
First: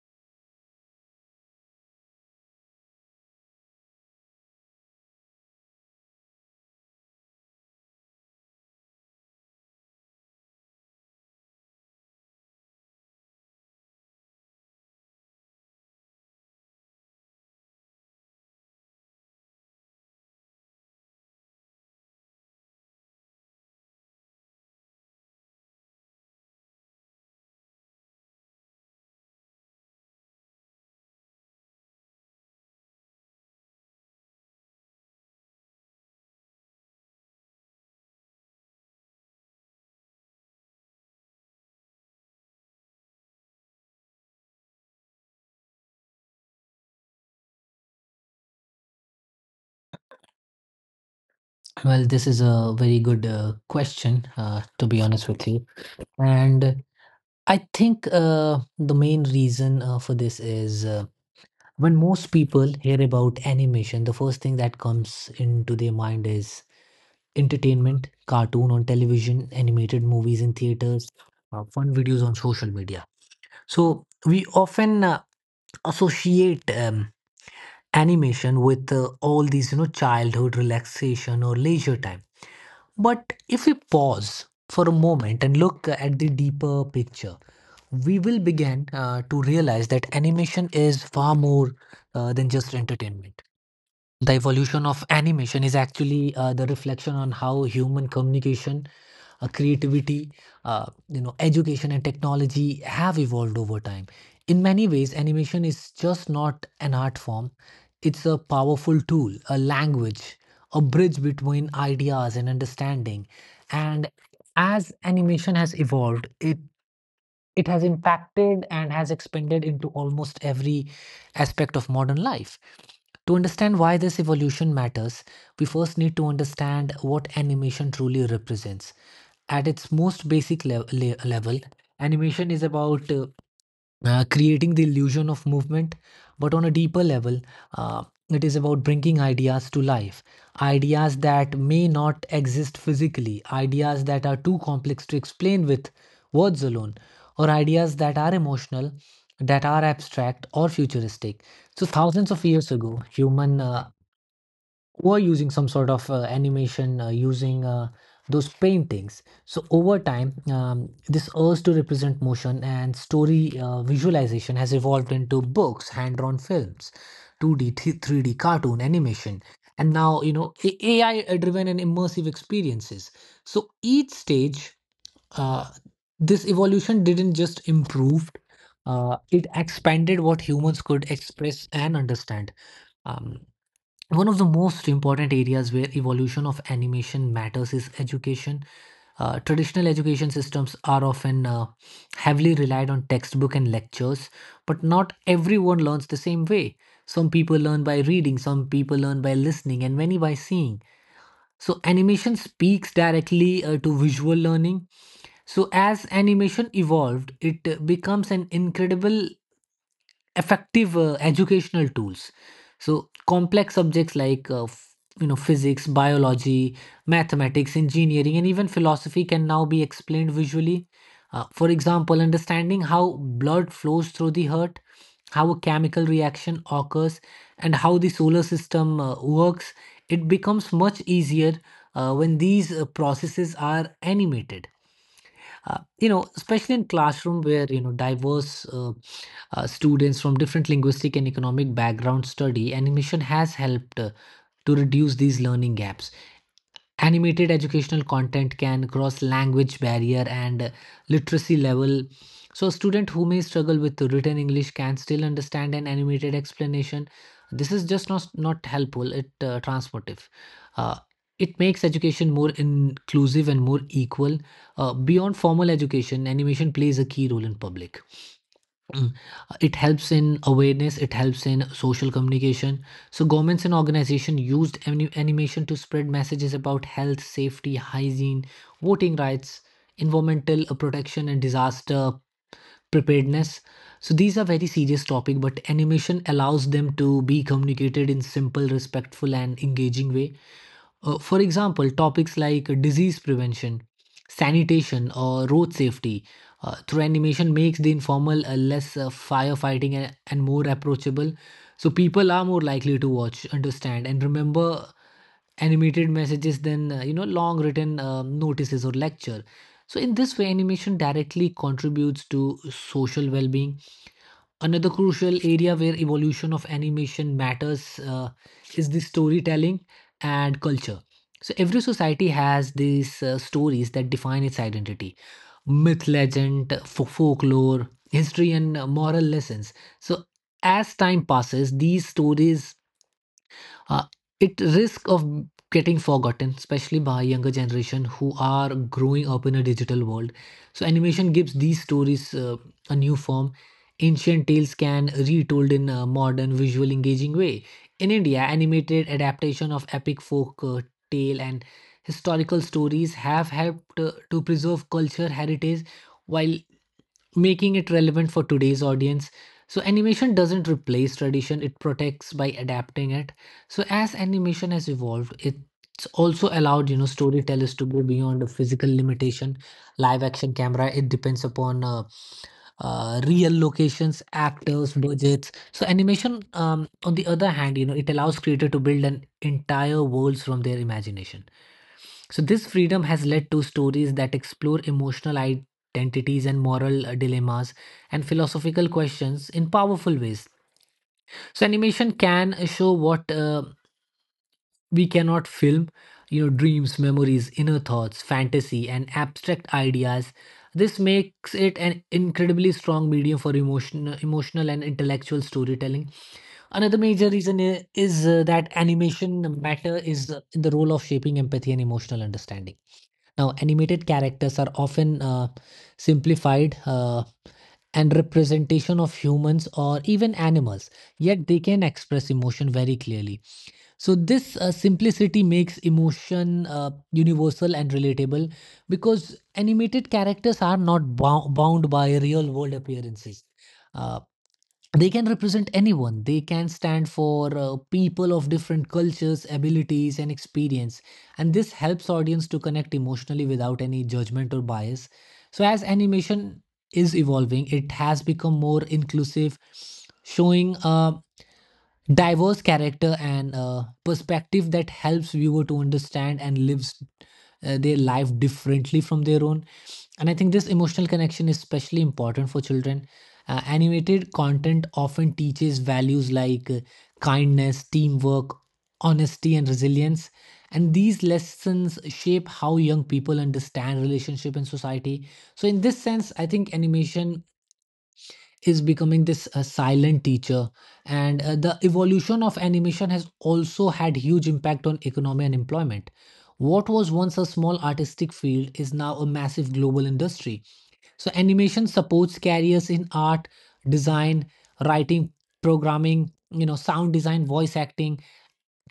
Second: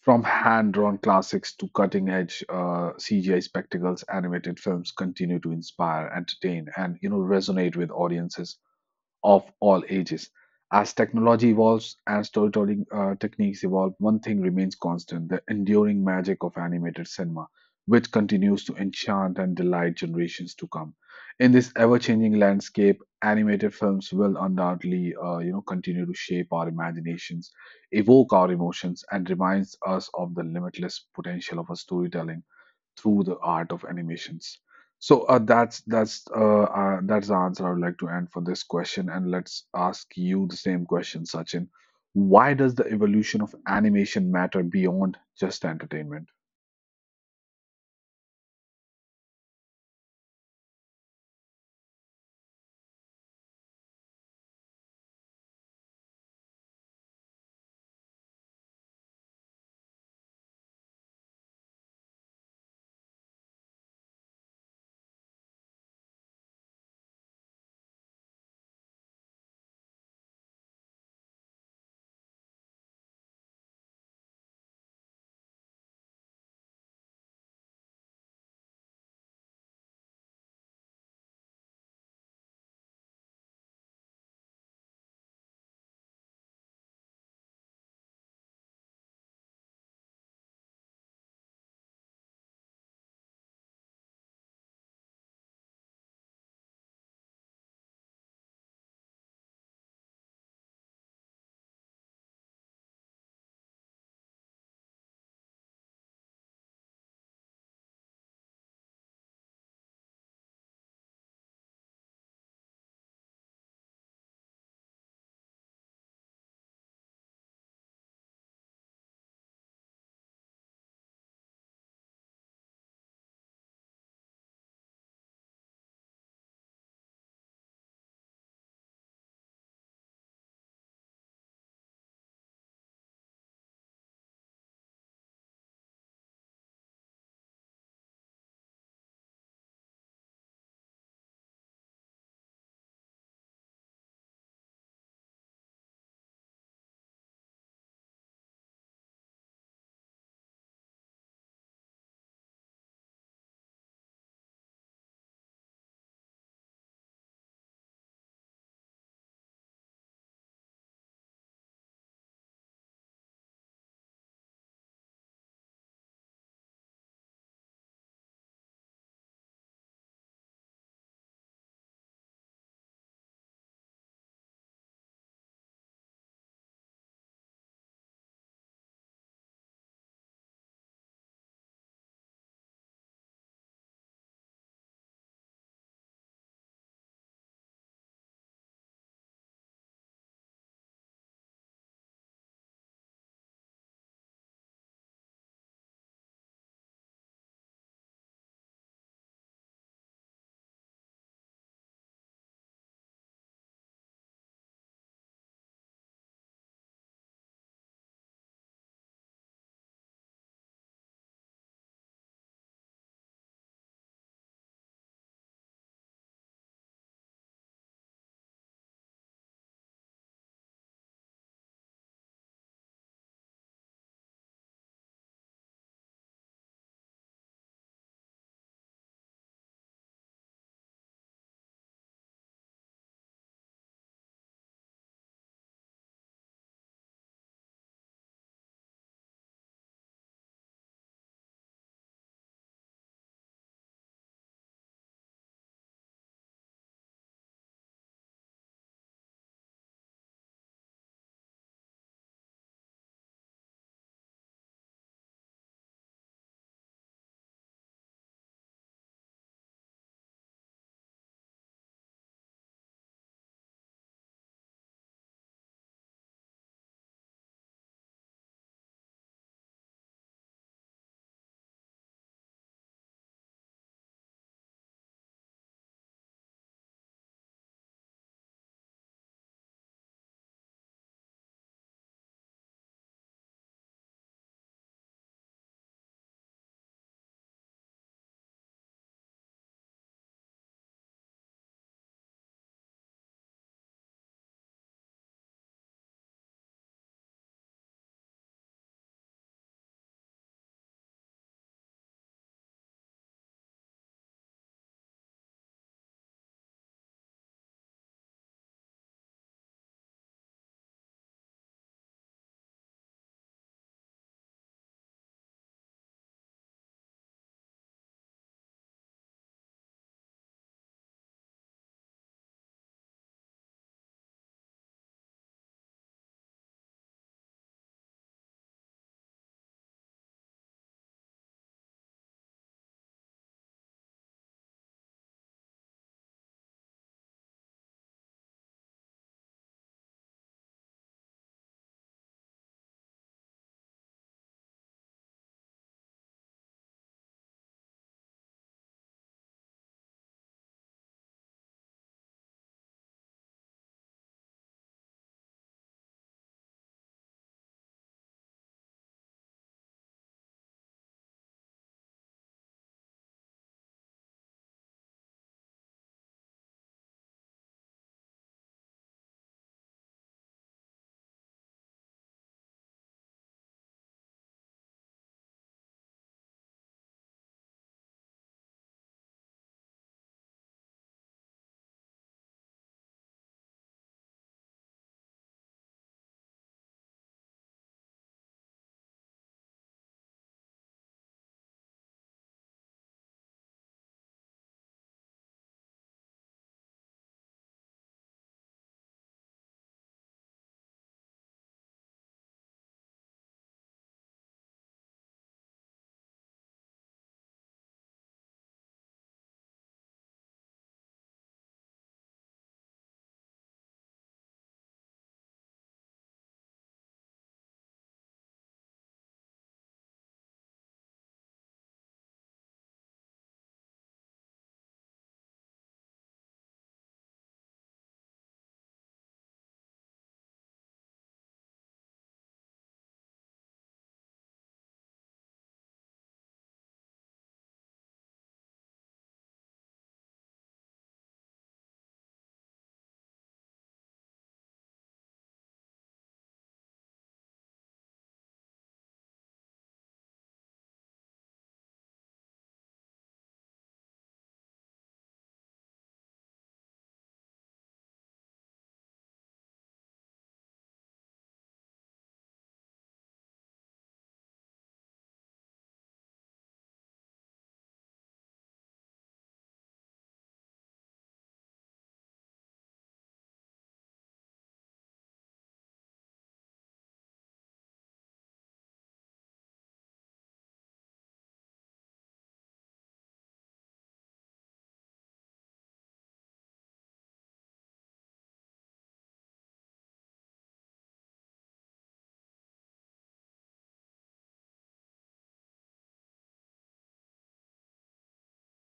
Speaker 1: From hand-drawn classics to cutting-edge CGI spectacles, animated films continue to inspire, entertain, and resonate with audiences of all ages. As technology evolves and storytelling techniques evolve, one thing remains constant: the enduring magic of animated cinema, which continues to enchant and delight generations to come. In this ever changing landscape, animated films will undoubtedly continue to shape our imaginations, evoke our emotions, and reminds us of the limitless potential of a storytelling through the art of animations. That's the answer I would like to end for this question. And let's ask you the same question, Sachin. Why does the evolution of animation matter beyond just entertainment?
Speaker 2: Well, this is a very good question, to be honest with you. And I think the main reason for this is when most people hear about animation, the first thing that comes into their mind is entertainment, cartoon on television, animated movies in theaters, fun videos on social media. So we often associate. Animation with all these, you know, childhood relaxation or leisure time. But if we pause for a moment and look at the deeper picture, we will begin to realize that animation is far more than just entertainment. The evolution of animation is actually the reflection on how human communication, creativity, you know, education and technology have evolved over time. In many ways, animation is just not an art form, it's a powerful tool, a language, a bridge between ideas and understanding. And as animation has evolved, it has impacted and has expanded into almost every aspect of modern life. To understand why this evolution matters, we first need to understand what animation truly represents. At its most basic level, animation is about creating the illusion of movement, but on a deeper level, uh, it is about bringing ideas to life. Ideas that may not exist physically, ideas that are too complex to explain with words alone, or ideas that are emotional, that are abstract, or futuristic. So, thousands of years ago, human were using some sort of animation using those paintings. So over time, this urge to represent motion and story visualization has evolved into books, hand-drawn films, 2D, 3D cartoon, animation, and now, you know, AI-driven and immersive experiences. So each stage, uh, this evolution didn't just improve. It expanded what humans could express and understand. Um, One of the most important areas where evolution of animation matters is education. Traditional education systems are often heavily relied on textbook and lectures, but not everyone learns the same way. Some people learn by reading, some people learn by listening, and many by seeing. So, animation speaks directly to visual learning. So, as animation evolved, it becomes an incredible effective educational tools. So complex subjects like you know, physics, biology, mathematics, engineering, and even philosophy can now be explained visually. For example, understanding how blood flows through the heart, how a chemical reaction occurs, and how the solar system works, it becomes much easier when these processes are animated. You know, especially in classroom where, you know, diverse students from different linguistic and economic backgrounds study, animation has helped to reduce these learning gaps. Animated educational content can cross language barrier and literacy level. So, a student who may struggle with written English can still understand an animated explanation. This is just not helpful, it transformative. Uh, it makes education more inclusive and more equal. Beyond formal education, animation plays a key role in public. Mm. It helps in awareness, it helps in social communication. So, governments and organizations used animation to spread messages about health, safety, hygiene, voting rights, environmental protection, and disaster preparedness. So, these are very serious topic, but animation allows them to be communicated in simple, respectful, and engaging way. For example, topics like disease prevention, sanitation, or road safety through animation makes the informal less firefighting and more approachable. So people are more likely to watch, understand, and remember animated messages than, you know, long written notices or lecture. So in this way, animation directly contributes to social well-being. Another crucial area where evolution of animation matters is the storytelling and culture. So every society has these stories that define its identity: myth, legend, folklore, history, and moral lessons. So as time passes, these stories uh, it risk of getting forgotten, especially by younger generation who are growing up in a digital world. So animation gives these stories a new form. Ancient tales can retold in a modern visual engaging way. In india, animated adaptation of epic folk tale and historical stories have helped to preserve culture heritage, while making it relevant for today's audience. So, animation doesn't replace tradition, it protects by adapting it. So, as animation has evolved, it's also allowed, you know, storytellers to go beyond the physical limitation. Live action camera, it depends upon real locations, actors, budgets. So, animation, on the other hand, you know, it allows creator to build an entire worlds from their imagination. So, this freedom has led to stories that explore emotional identities and moral dilemmas and philosophical questions in powerful ways. So, animation can show what, we cannot film, you know, dreams, memories, inner thoughts, fantasy, and abstract ideas. This makes it an incredibly strong medium for emotion, emotional and intellectual storytelling. Another major reason is that animation matter is in the role of shaping empathy and emotional understanding. Now, animated characters are often simplified and representation of humans or even animals, yet they can express emotion very clearly. So, this simplicity makes emotion universal and relatable because animated characters are not bound by real world appearances. Uh, they can represent anyone, they can stand for people of different cultures, abilities, and experience, and this helps audience to connect emotionally without any judgment or bias. So as animation is evolving, it has become more inclusive, showing diverse character and perspective that helps viewer to understand and lives their life differently from their own. And I think this emotional connection is especially important for children. Animated content often teaches values like kindness, teamwork, honesty, and resilience, and these lessons shape how young people understand relationship and society. So in this sense, I think animation is becoming this silent teacher. And the evolution of animation has also had huge impact on economy and employment. What was once a small artistic field is now a massive global industry. So animation supports careers in art, design, writing, programming, you know, sound design, voice acting,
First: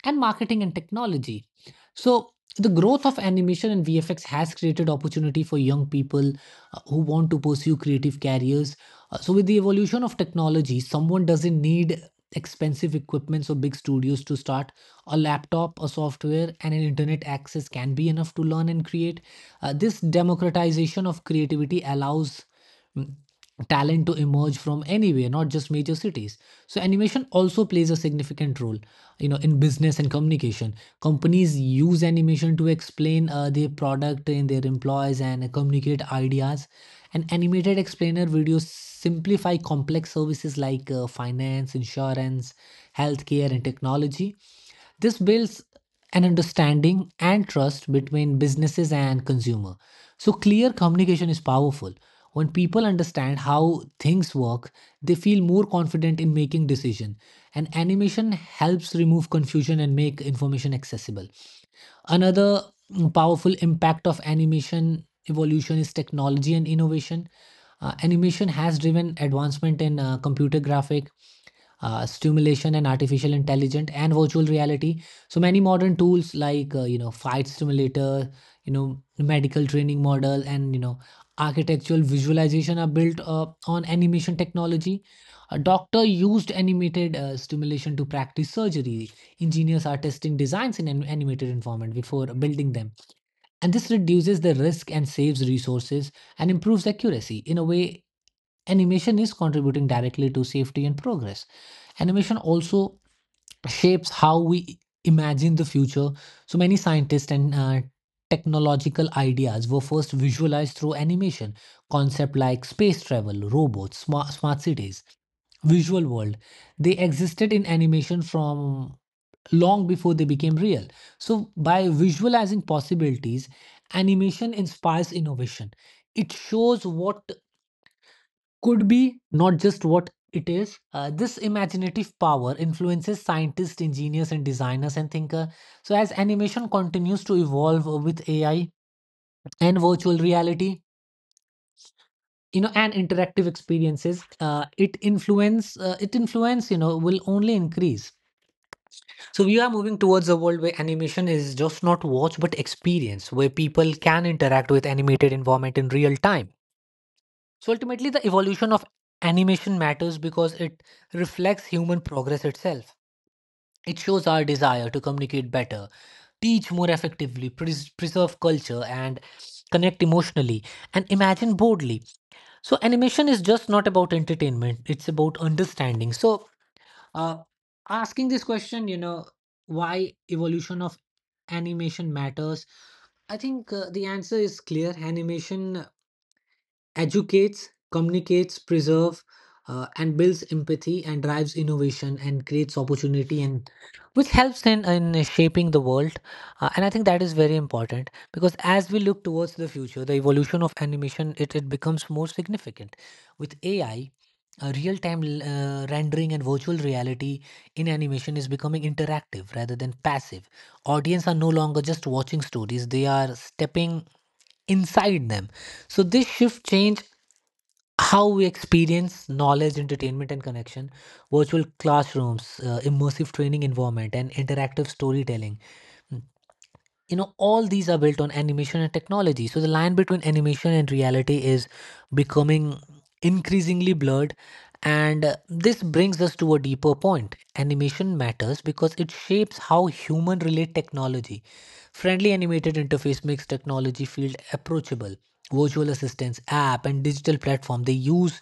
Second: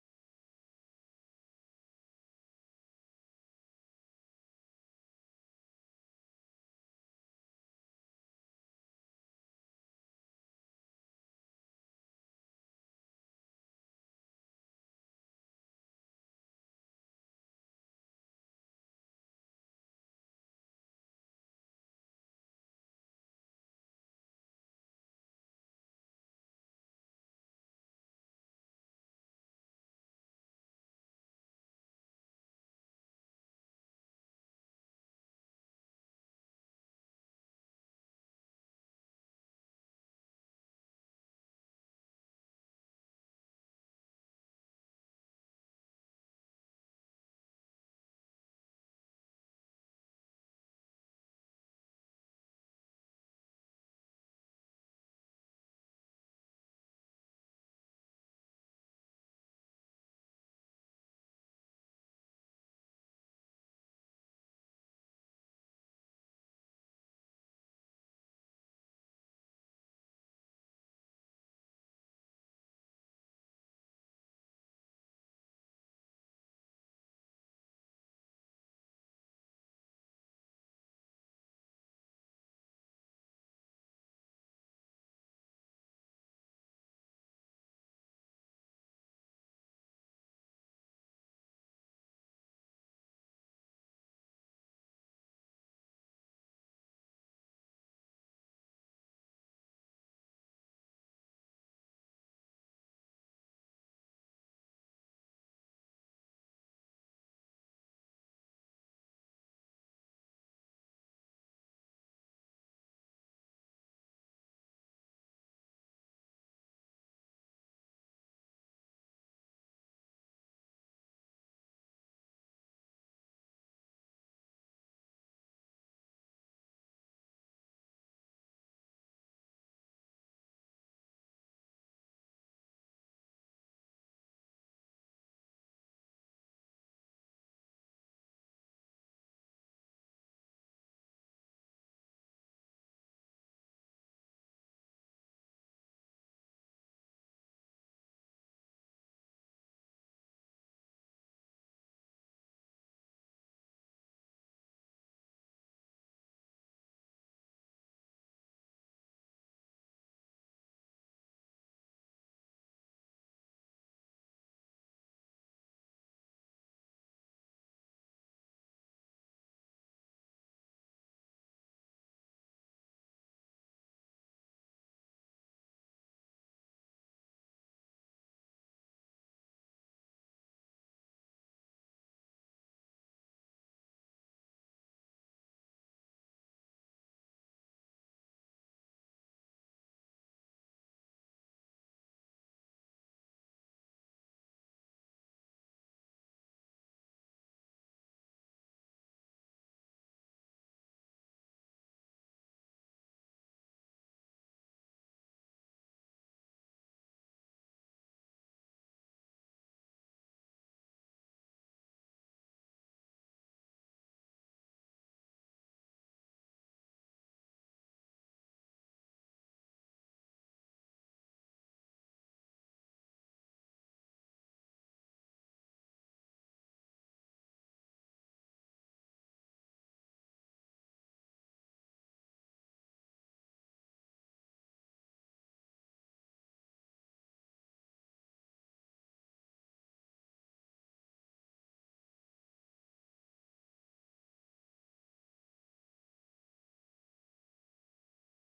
Speaker 2: and marketing and technology. So, the growth of animation and VFX has created opportunity for young people who want to pursue creative careers. So, with the evolution of technology, someone doesn't need expensive equipments or big studios to start. A laptop, a software, and an internet access can be enough to learn and create. This democratization of creativity allows mm, talent to emerge from anywhere, not just major cities. So animation also plays a significant role, you know, in business and communication. Companies use animation to explain their product and their employees and communicate ideas. And animated explainer videos simplify complex services like finance, insurance, healthcare, and technology. This builds an understanding and trust between businesses and consumer. So clear communication is powerful. When people understand how things work, they feel more confident in making decision, and animation helps remove confusion and make information accessible. Another powerful impact of animation evolution is technology and innovation. Animation has driven advancement in computer graphic, stimulation and artificial intelligence and virtual reality. So many modern tools like, you know, flight simulator, you know, medical training model, and, you know, architectural visualization are built on animation technology. A doctor used animated stimulation to practice surgery. Engineers are testing designs in an animated environment before building them. And this reduces the risk and saves resources and improves accuracy. In a way, animation is contributing directly to safety and progress. Animation also shapes how we imagine the future. So many scientists and technological ideas were first visualized through animation. Concepts like space travel, robots, smart cities, visual world, they existed in animation from long before they became real. So, by visualizing possibilities, animation inspires innovation. It shows what could be, not just what it is. This imaginative power influences scientists, engineers, and designers and thinkers. So, as animation continues to evolve with AI and virtual reality, and interactive experiences it influence you know will only increase. So we are moving towards a world where animation is just not watch but experience, where people can interact with animated environment in real time. So ultimately, the evolution of animation matters because it reflects human progress itself. It shows our desire to communicate better, teach more effectively, preserve culture, and connect emotionally and imagine boldly. So animation is just not about entertainment; it's about understanding. Uh, Asking this question, why evolution of animation matters, I think the answer is clear. Animation educates, communicates, preserve, and builds empathy and drives innovation and creates opportunity and which helps in shaping the world. And I think that is very important because as we look towards the future, the evolution of animation, it becomes more significant. With AI, real-time rendering and virtual reality in animation is becoming interactive rather than passive. Audience are no longer just watching stories, they are stepping inside them. So this shift change how we experience knowledge, entertainment, and connection, virtual classrooms, immersive training environment, and interactive storytelling. Hmm you know all these are built on animation and technology, so the line between animation and reality is becoming increasingly blurred. And this brings us to a deeper point: animation matters because it shapes how human relate technology. Friendly animated interface makes technology feel approachable. Virtual assistants app and digital platform, they use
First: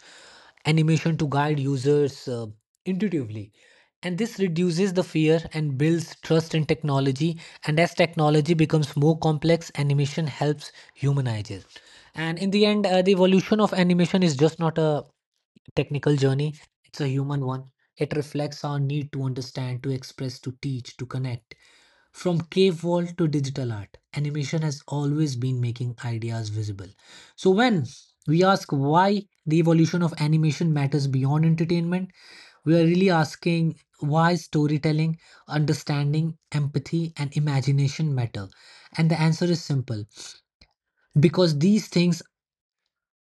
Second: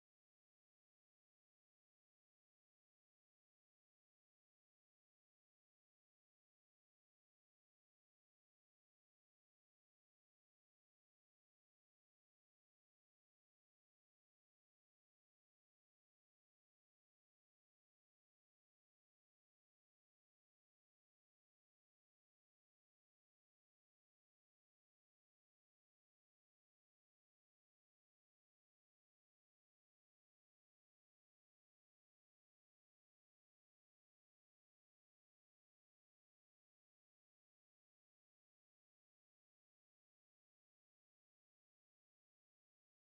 Speaker 2: animation to guide users intuitively, and this reduces the fear and builds trust in technology. And as technology becomes more complex, animation helps humanize it. And in the end, the evolution of animation is just not a technical journey, it's a human one. It reflects our need to understand, to express, to teach, to connect. From cave wall to digital art, animation has always been making ideas visible. So, when we ask why the evolution of animation matters beyond entertainment, we are really asking why storytelling, understanding, empathy, and imagination matter. And the answer is simple, because these things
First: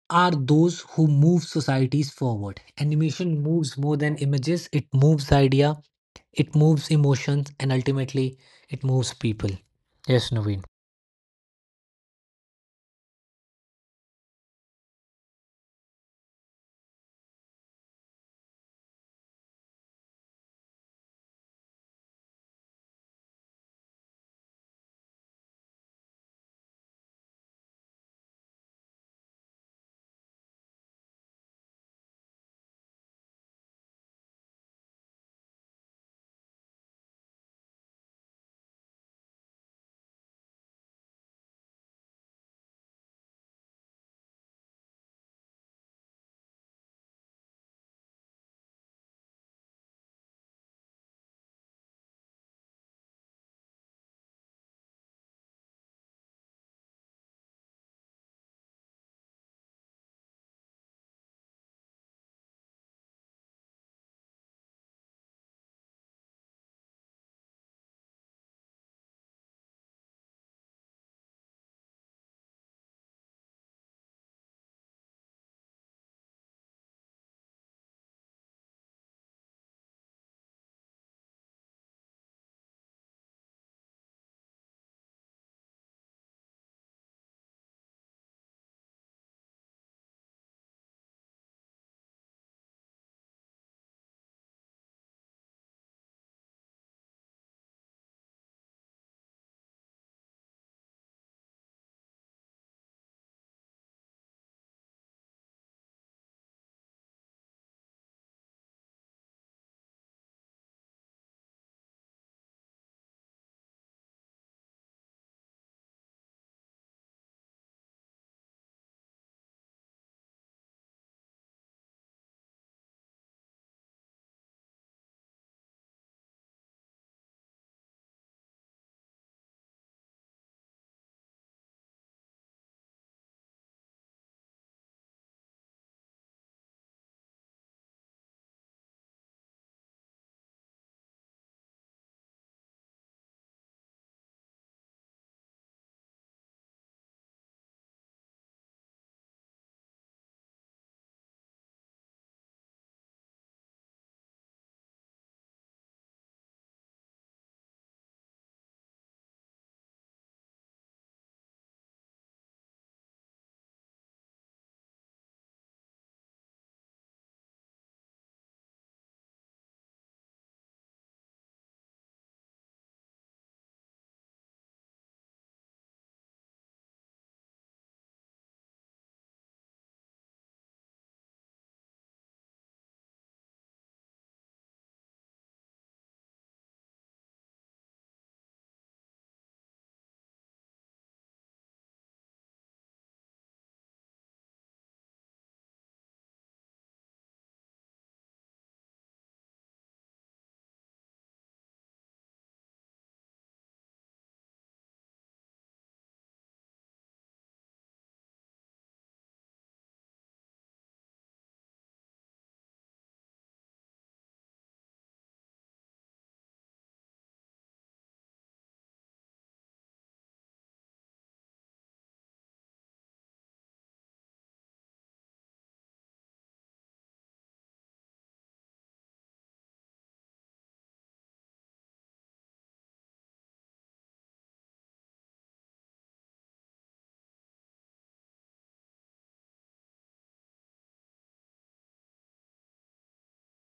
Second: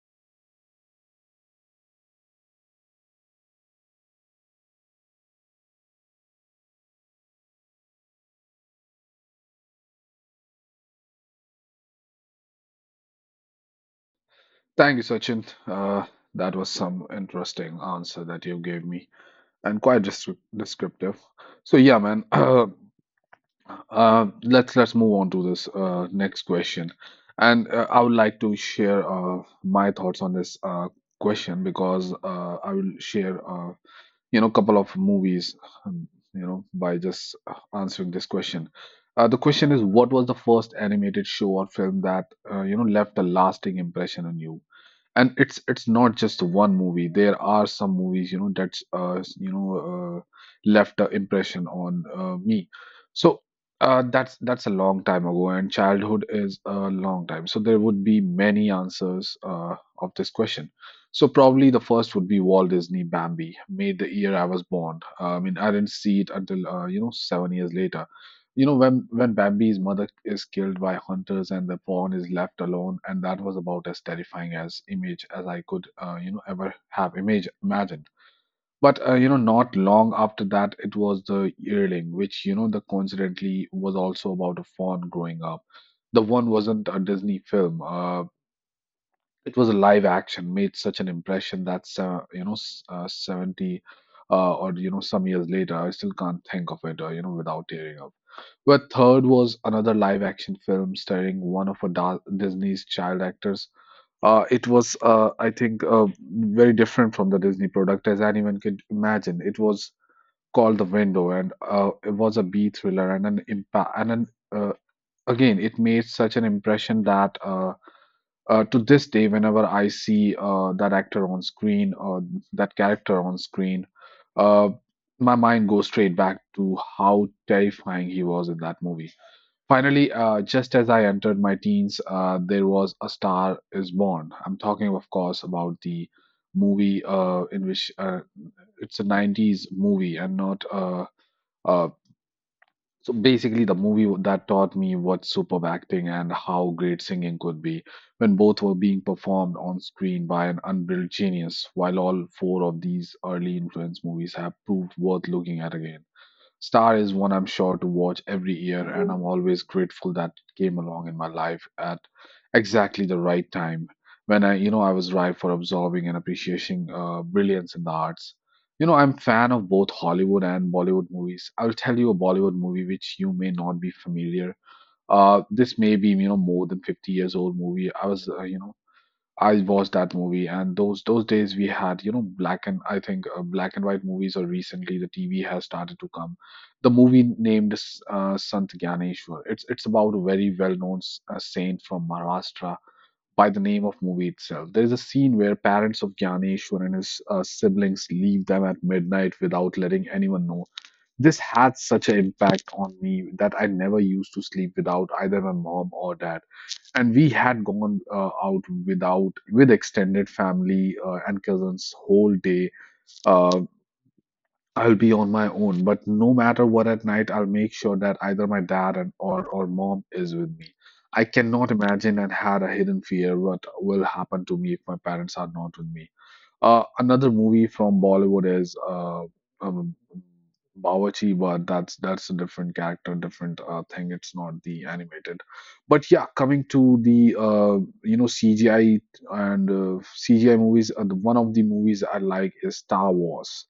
Speaker 2: are those who move societies forward. Animation moves more than images, it moves idea, it moves emotions, and ultimately it moves people. Yes, Naveen.
Speaker 1: Thank you, Sachin. That was some interesting answer that you gave me, and quite descriptive. So yeah, man. Let's move on to this next question, and I would like to share my thoughts on this question because I will share couple of movies um, by just answering this question. The question is, what was the first animated show or film that left a lasting impression on you? And it's not just one movie. There are some movies, you know, left an impression on me. So that's a long time ago, and childhood is a long time, so there would be many answers of this question. So probably the first would be Walt Disney Bambi, made the year I was born. I mean, I didn't see it until 7 years later. You know, when Bambi's mother is killed by hunters and the fawn is left alone, and that was about as terrifying as image as I could, ever have image imagined. But not long after that, it was The Yearling, which, you know, the coincidentally was also about a fawn growing up. The one wasn't a Disney film. It was a live action, made such an impression that 70 some years later, I still can't think of it, without tearing up. Her third was another live action film starring one of Disney's child actors. It was, I think, very different from the Disney product as anyone could imagine. It was called The Window, and it was a B thriller and an impact. Uh, again, it made such an impression that to this day, whenever I see that actor on screen or that character on screen, uh, my mind goes straight back to how terrifying he was in that movie. Finally, just as I entered my teens, there was A Star Is Born. I'm talking, of course, about the movie in which it's a 90s movie and not. Uh, so basically, the movie that taught me what superb acting and how great singing could be when both were being performed on screen by an unbridled genius, while all four of these early influence movies have proved worth looking at again. Star is one I'm sure to watch every year, and I'm always grateful that it came along in my life at exactly the right time when I was ripe for absorbing and appreciating brilliance in the arts. You know, I'm fan of both Hollywood and Bollywood movies. I'll tell you a Bollywood movie which you may not be familiar. This may be, you know, more than 50 years old movie. I was, I watched that movie, and those days we had, you know, black and I think black and white movies, or recently the TV has started to come. The movie named Sant Gyaneshwar. It's about a very well known saint from Maharashtra by the name of movie itself. There is a scene where parents of Gyaneshwar and his siblings leave them at midnight without letting anyone know. This had such an impact on me that I never used to sleep without either my mom or dad, and we had gone out without with extended family and cousins whole day. uh, I'll be on my own, but no matter what, at night I'll make sure that either my dad and or mom is with me. I cannot imagine, and had a hidden fear what will happen to me if my parents are not with me. Another movie from Bollywood is um, Bawarchi, but that's a different character, different thing. It's not the animated. But yeah, coming to the CGI and CGI movies, one of the movies I like is Star Wars,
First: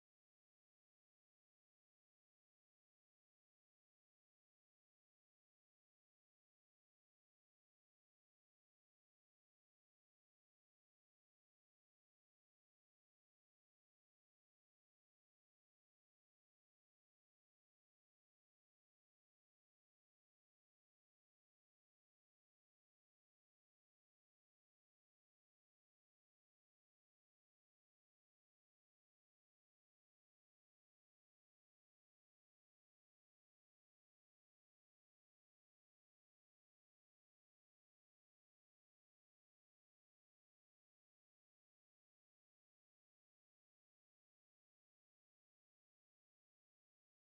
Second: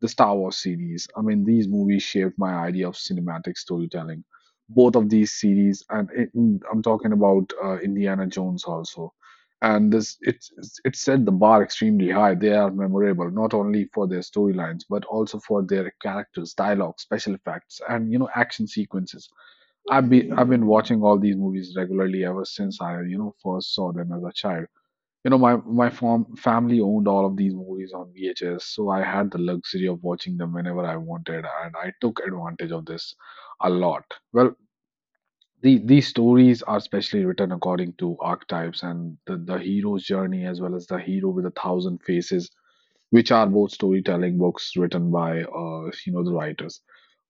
Speaker 1: the Star Wars series. I mean, these movies shaped my idea of cinematic storytelling. Both of these series, and it, I'm talking about Indiana Jones also. And this, it set the bar extremely high. They are memorable not only for their storylines but also for their characters, dialogue, special effects, and you know action sequences. I've been watching all these movies regularly ever since I, you know, first saw them as a child. You know, family owned all of these movies on vhs, so I had the luxury of watching them whenever I wanted, and I took advantage of this a lot. Well, these stories are specially written according to archetypes and the hero's journey, as well as the hero with a thousand faces, which are both storytelling books written by the writers.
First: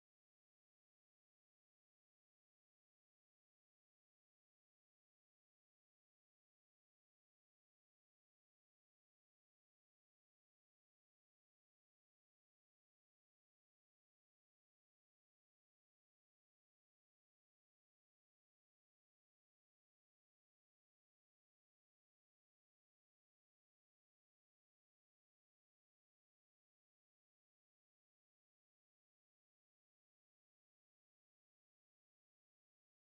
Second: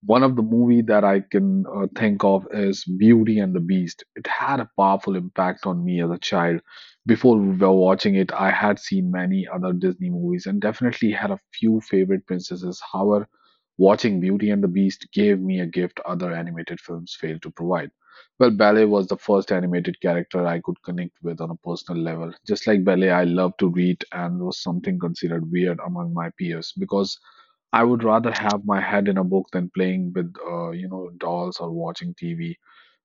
Speaker 1: One of the movie that I can think of is Beauty and the Beast. It had a powerful impact on me as a child. Before we were watching it, I had seen many other Disney movies and definitely had a few favorite princesses. However, watching Beauty and the Beast gave me a gift other animated films failed to provide. Well, ballet was the first animated character I could connect with on a personal level. Just like ballet, I loved to read and was something considered weird among my peers because I would rather have my head in a book than playing with, dolls or watching TV.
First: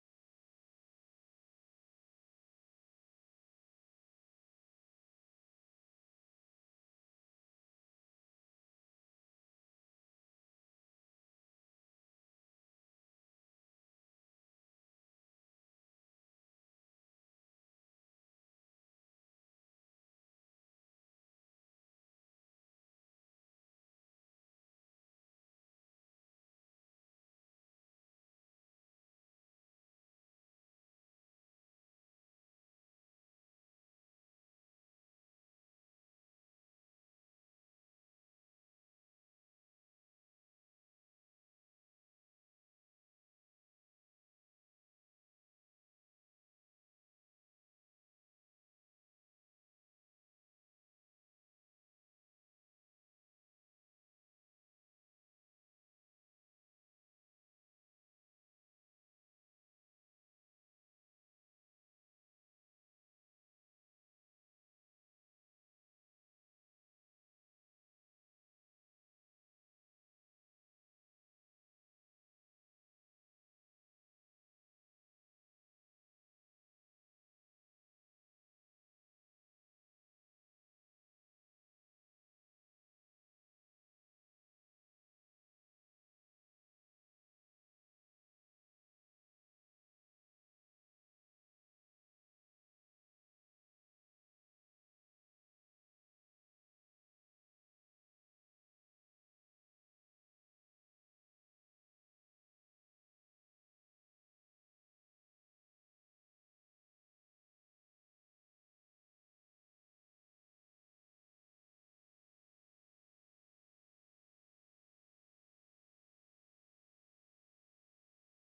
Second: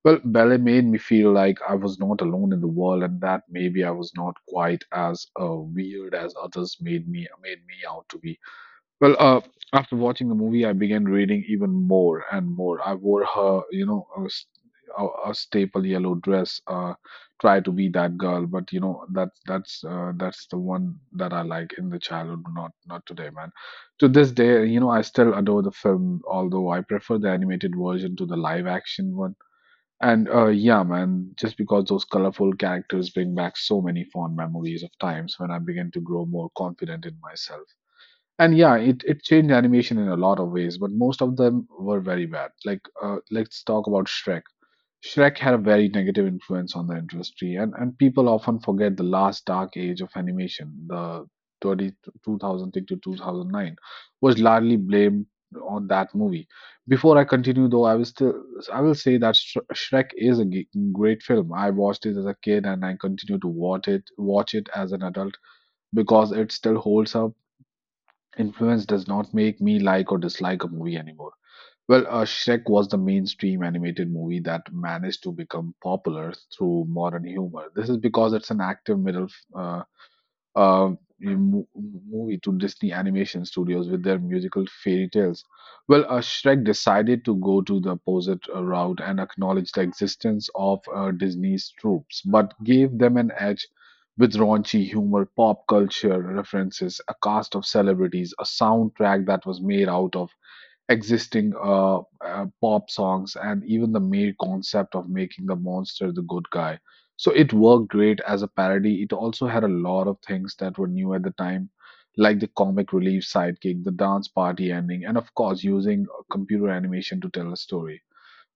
Speaker 1: Well, ballet made me feel like I was not alone in the world and that maybe I was not quite as weird as others made me out to be. Well, after watching the movie, I began reading even more and more. I wore her, you know, a staple yellow dress. Try to be that girl, but you know, that's the one that I like in the childhood, not today, man. To this day, you know, I still adore the film, although I prefer the animated version to the live action one. And yeah, man, just because those colorful characters bring back so many fond memories of times when I began to grow more confident in myself. And yeah, it changed animation in a lot of ways, but most of them were very bad. Like, let's talk about Shrek. Shrek had a very negative influence on the industry, and, people often forget the last dark age of animation, the 30, 2006 to 2009, was largely blamed on that movie. Before I continue, though, I will say that Shrek is a great film. I watched it as a kid, and I continue to watch it as an adult because it still holds up. Influence does not make me like or dislike a movie anymore. Well, Shrek was the mainstream animated movie that managed to become popular through modern humor. This is because it's an active middle uh, uh, movie to Disney Animation Studios with their musical fairy tales. Well, Shrek decided to go to the opposite route and acknowledge the existence of Disney's troops, but gave them an edge with raunchy humor, pop culture references, a cast of celebrities, a soundtrack that was made out of existing pop songs and even the mere concept of making the monster the good guy. So it worked great as a parody. It also had a lot of things that were new at the time, like the comic relief sidekick, the dance party ending, and of course, using computer animation to tell a story.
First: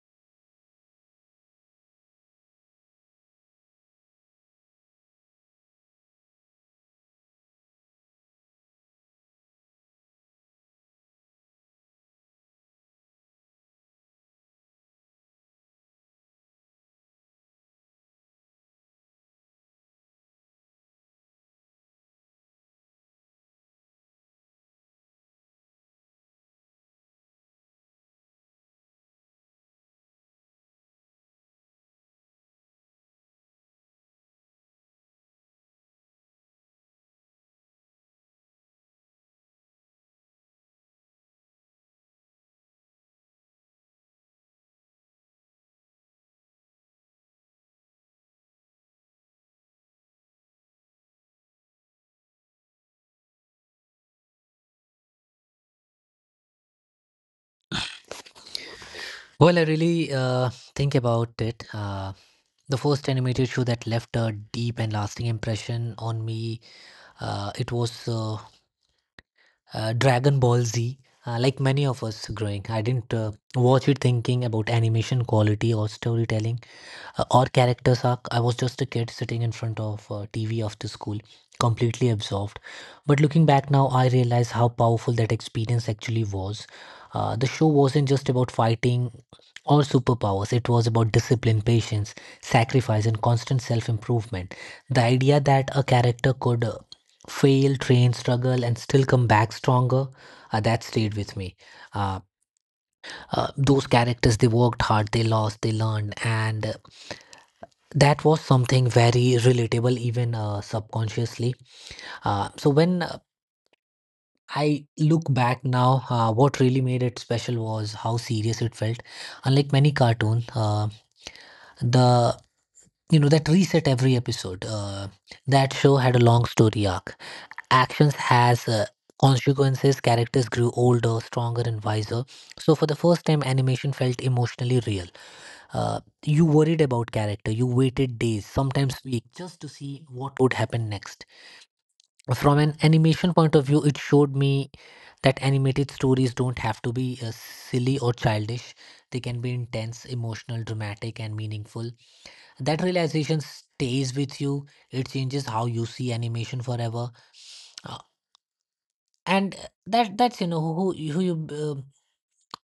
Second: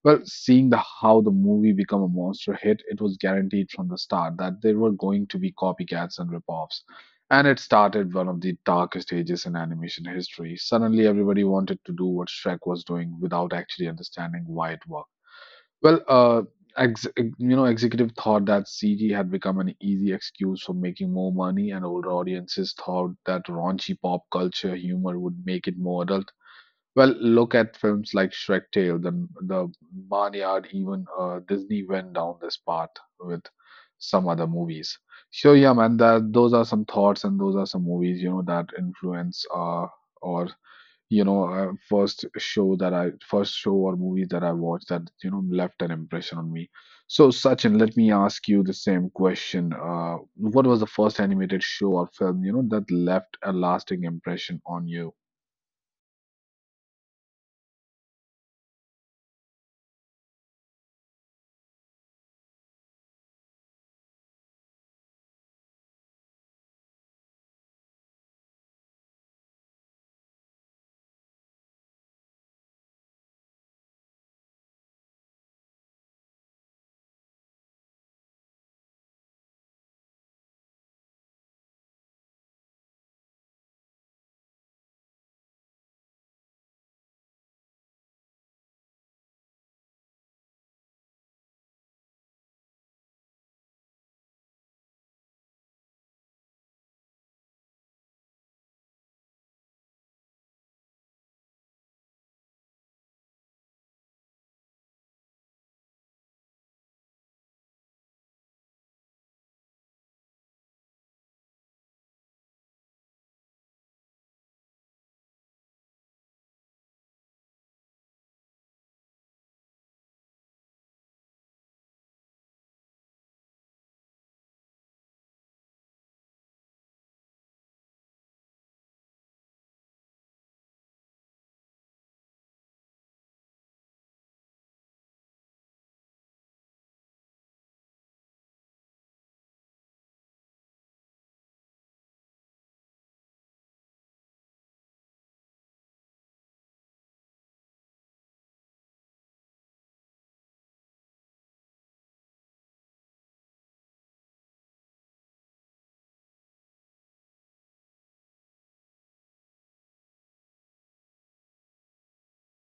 Speaker 1: Well, seeing the how the movie become a monster hit, it was guaranteed from the start that there were going to be copycats and rip-offs. And it started one of the darkest ages in animation history. Suddenly, everybody wanted to do what Shrek was doing without actually understanding why it worked. Well, executive thought that CG had become an easy excuse for making more money, and older audiences thought that raunchy pop culture humor would make it more adult. Well, look at films like Shrek Tale, the Barnyard, even Disney went down this path with some other movies. So yeah, man, that those are some thoughts and those are some movies, you know, that influence or you know first show that I first show or movies that I watched that, you know, left an impression on me. So Sachin, let me ask you the same question. What was the first animated show or film, you know, that left a lasting impression on you?
Speaker 2: Well, I really think about it. The first animated show that left a deep and lasting impression on me, it was Dragon Ball Z. Like many of us growing, I didn't watch it thinking about animation quality or storytelling. Or characters arc. I was just a kid sitting in front of TV of the school, completely absorbed. But looking back now, I realize how powerful that experience actually was. The show wasn't just about fighting or superpowers, it was about discipline, patience, sacrifice, and constant self improvement. The idea that a character could fail, train, struggle, and still come back stronger, that stayed with me. Uh, those characters, they worked hard, they lost, they learned, and that was something very relatable, even subconsciously. So when I look back now, what really made it special was how serious it felt. Unlike many cartoons, the that reset every episode. That show had a long story arc. Actions has consequences. Characters grew older, stronger, and wiser. So for the first time, animation felt emotionally real. You worried about character, you waited days, sometimes weeks, just to see what would happen next. From an animation point of view, it showed me that animated stories don't have to be silly or childish. They can be intense, emotional, dramatic, and meaningful. That realization stays with you. It changes how you see animation forever. Uh, and that that's you know who you uh,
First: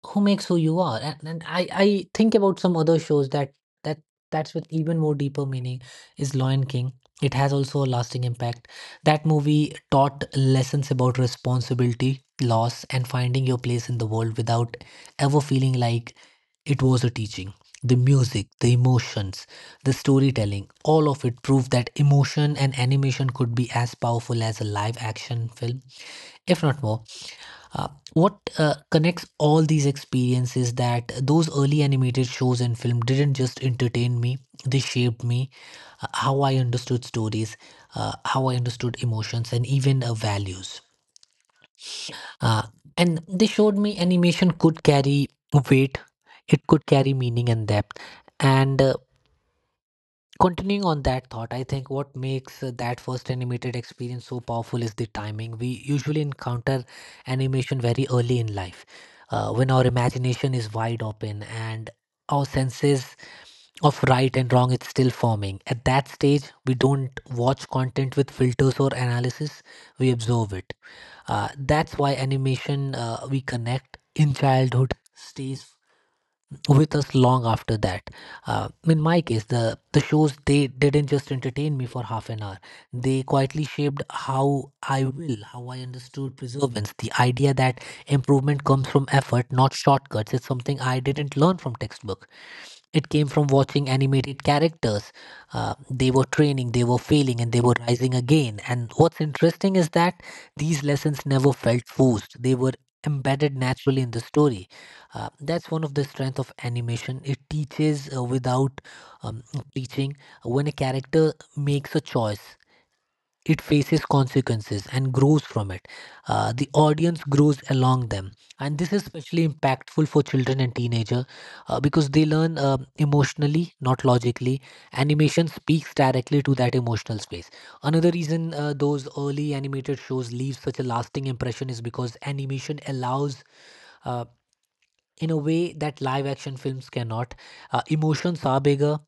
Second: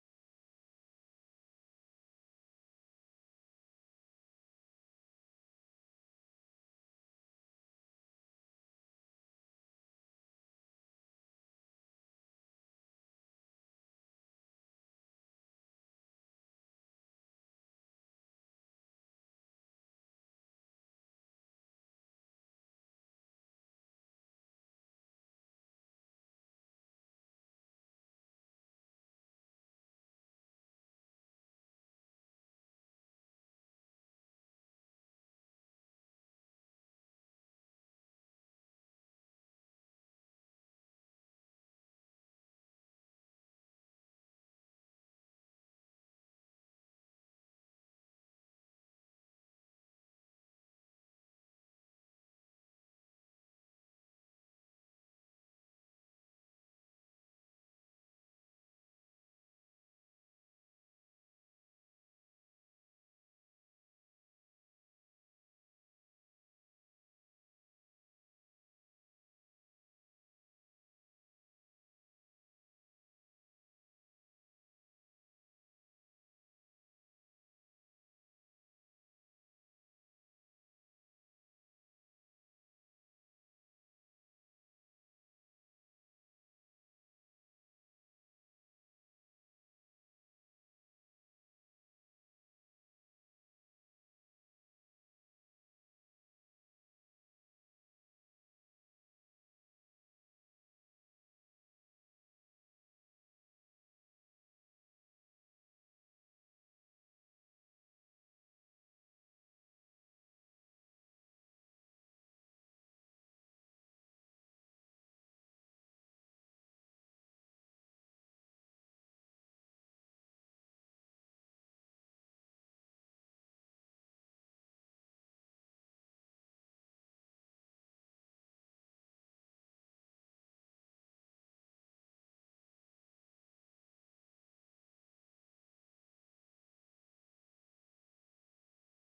Speaker 2: who makes who you are, and I think about some other shows that that that's with even more deeper meaning is Lion King. It has also a lasting impact. That movie taught lessons about responsibility, loss, and finding your place in the world without ever feeling like it was a teaching. The music, the emotions, the storytelling, all of it proved that emotion and animation could be as powerful as a live action film, if not more. Uh, what connects all these experiences that those early animated shows and film didn't just entertain me, they shaped me, how I understood stories, how I understood emotions, and even values. Uh, and they showed me animation could carry weight, it could carry meaning and depth. And continuing on that thought, I think what makes that first animated experience so powerful is the timing. We usually encounter animation very early in life, when our imagination is wide open and our senses of right and wrong is still forming. At that stage, we don't watch content with filters or analysis, we observe it. Uh, that's why animation we connect in childhood stays with us long after that. In my case, the shows they didn't just entertain me for half an hour. They quietly shaped how I will, how I understood perseverance. The idea that improvement comes from effort, not shortcuts, is something I didn't learn from textbook. It came from watching animated characters. They were training, they were failing, and they were rising again. And what's interesting is that these lessons never felt forced. They were embedded naturally in the story. That's one of the strength of animation. It teaches without um, preaching. When a character makes a choice, it faces consequences and grows from it. The audience grows along them, and this is especially impactful for children and teenager because they learn emotionally, not logically. Animation speaks directly to that emotional space. Another reason those early animated shows leave such a lasting impression is because animation allows. Uh, in a way that live action films cannot. Emotions are bigger,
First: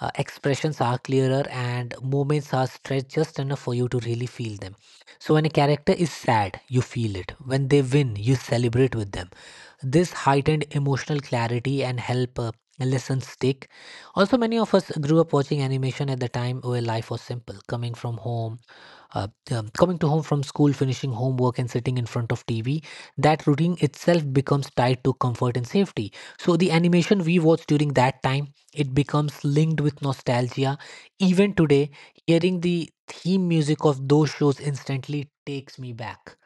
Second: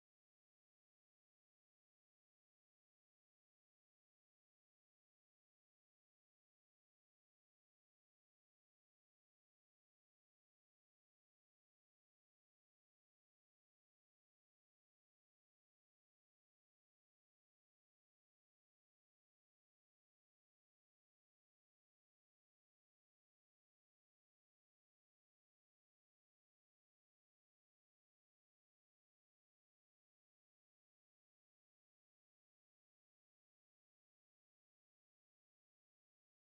Speaker 2: expressions are clearer, and moments are stretched just enough for you to really feel them. So, when a character is sad, you feel it. When they win, you celebrate with them. This heightened emotional clarity and help. Lessons stick. Also, many of us grew up watching animation at the time where life was simple, coming from home coming to home from school, finishing homework and sitting in front of TV. That routine itself becomes tied to comfort and safety, so the animation we watch during that time, it becomes linked with nostalgia. Even today, hearing the theme music of those shows instantly takes me back.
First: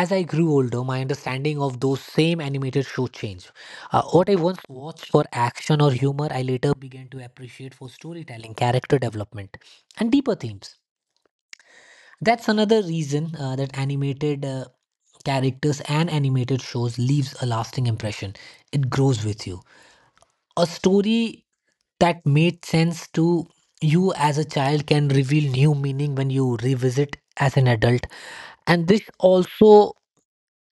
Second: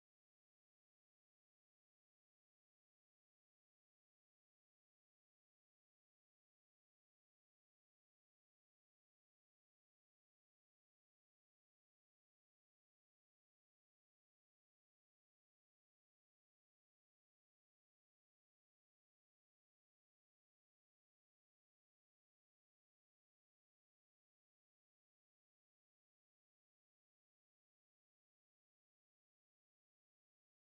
Speaker 2: As I grew older, my understanding of those same animated shows changed. What I once watched for action or humor, I later began to appreciate for storytelling, character development, and deeper themes. That's another reason that animated characters and animated shows leaves a lasting impression. It grows with you. A story that made sense to you as a child can reveal new meaning when you revisit as an adult. And this also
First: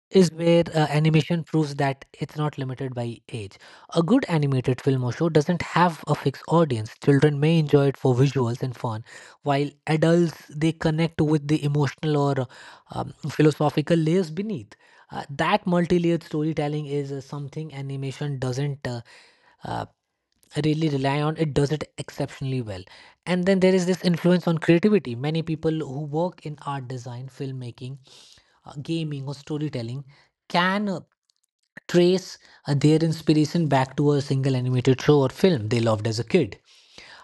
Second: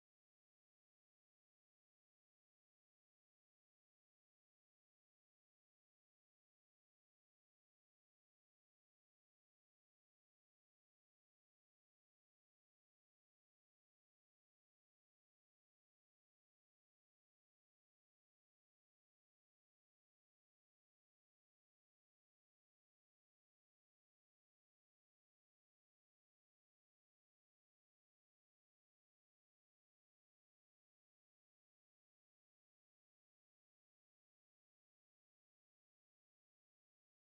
Speaker 2: is where animation proves that it's not limited by age. A good animated film or show doesn't have a fixed audience. Children may enjoy it for visuals and fun, while adults they connect with the emotional or philosophical layers beneath. That multi-layered storytelling is something animation doesn't uh, really rely on. It does it exceptionally well. And then there is this influence on creativity. Many people who work in art, design, filmmaking, gaming, or storytelling can trace their inspiration back to a single animated show or film they loved as a kid.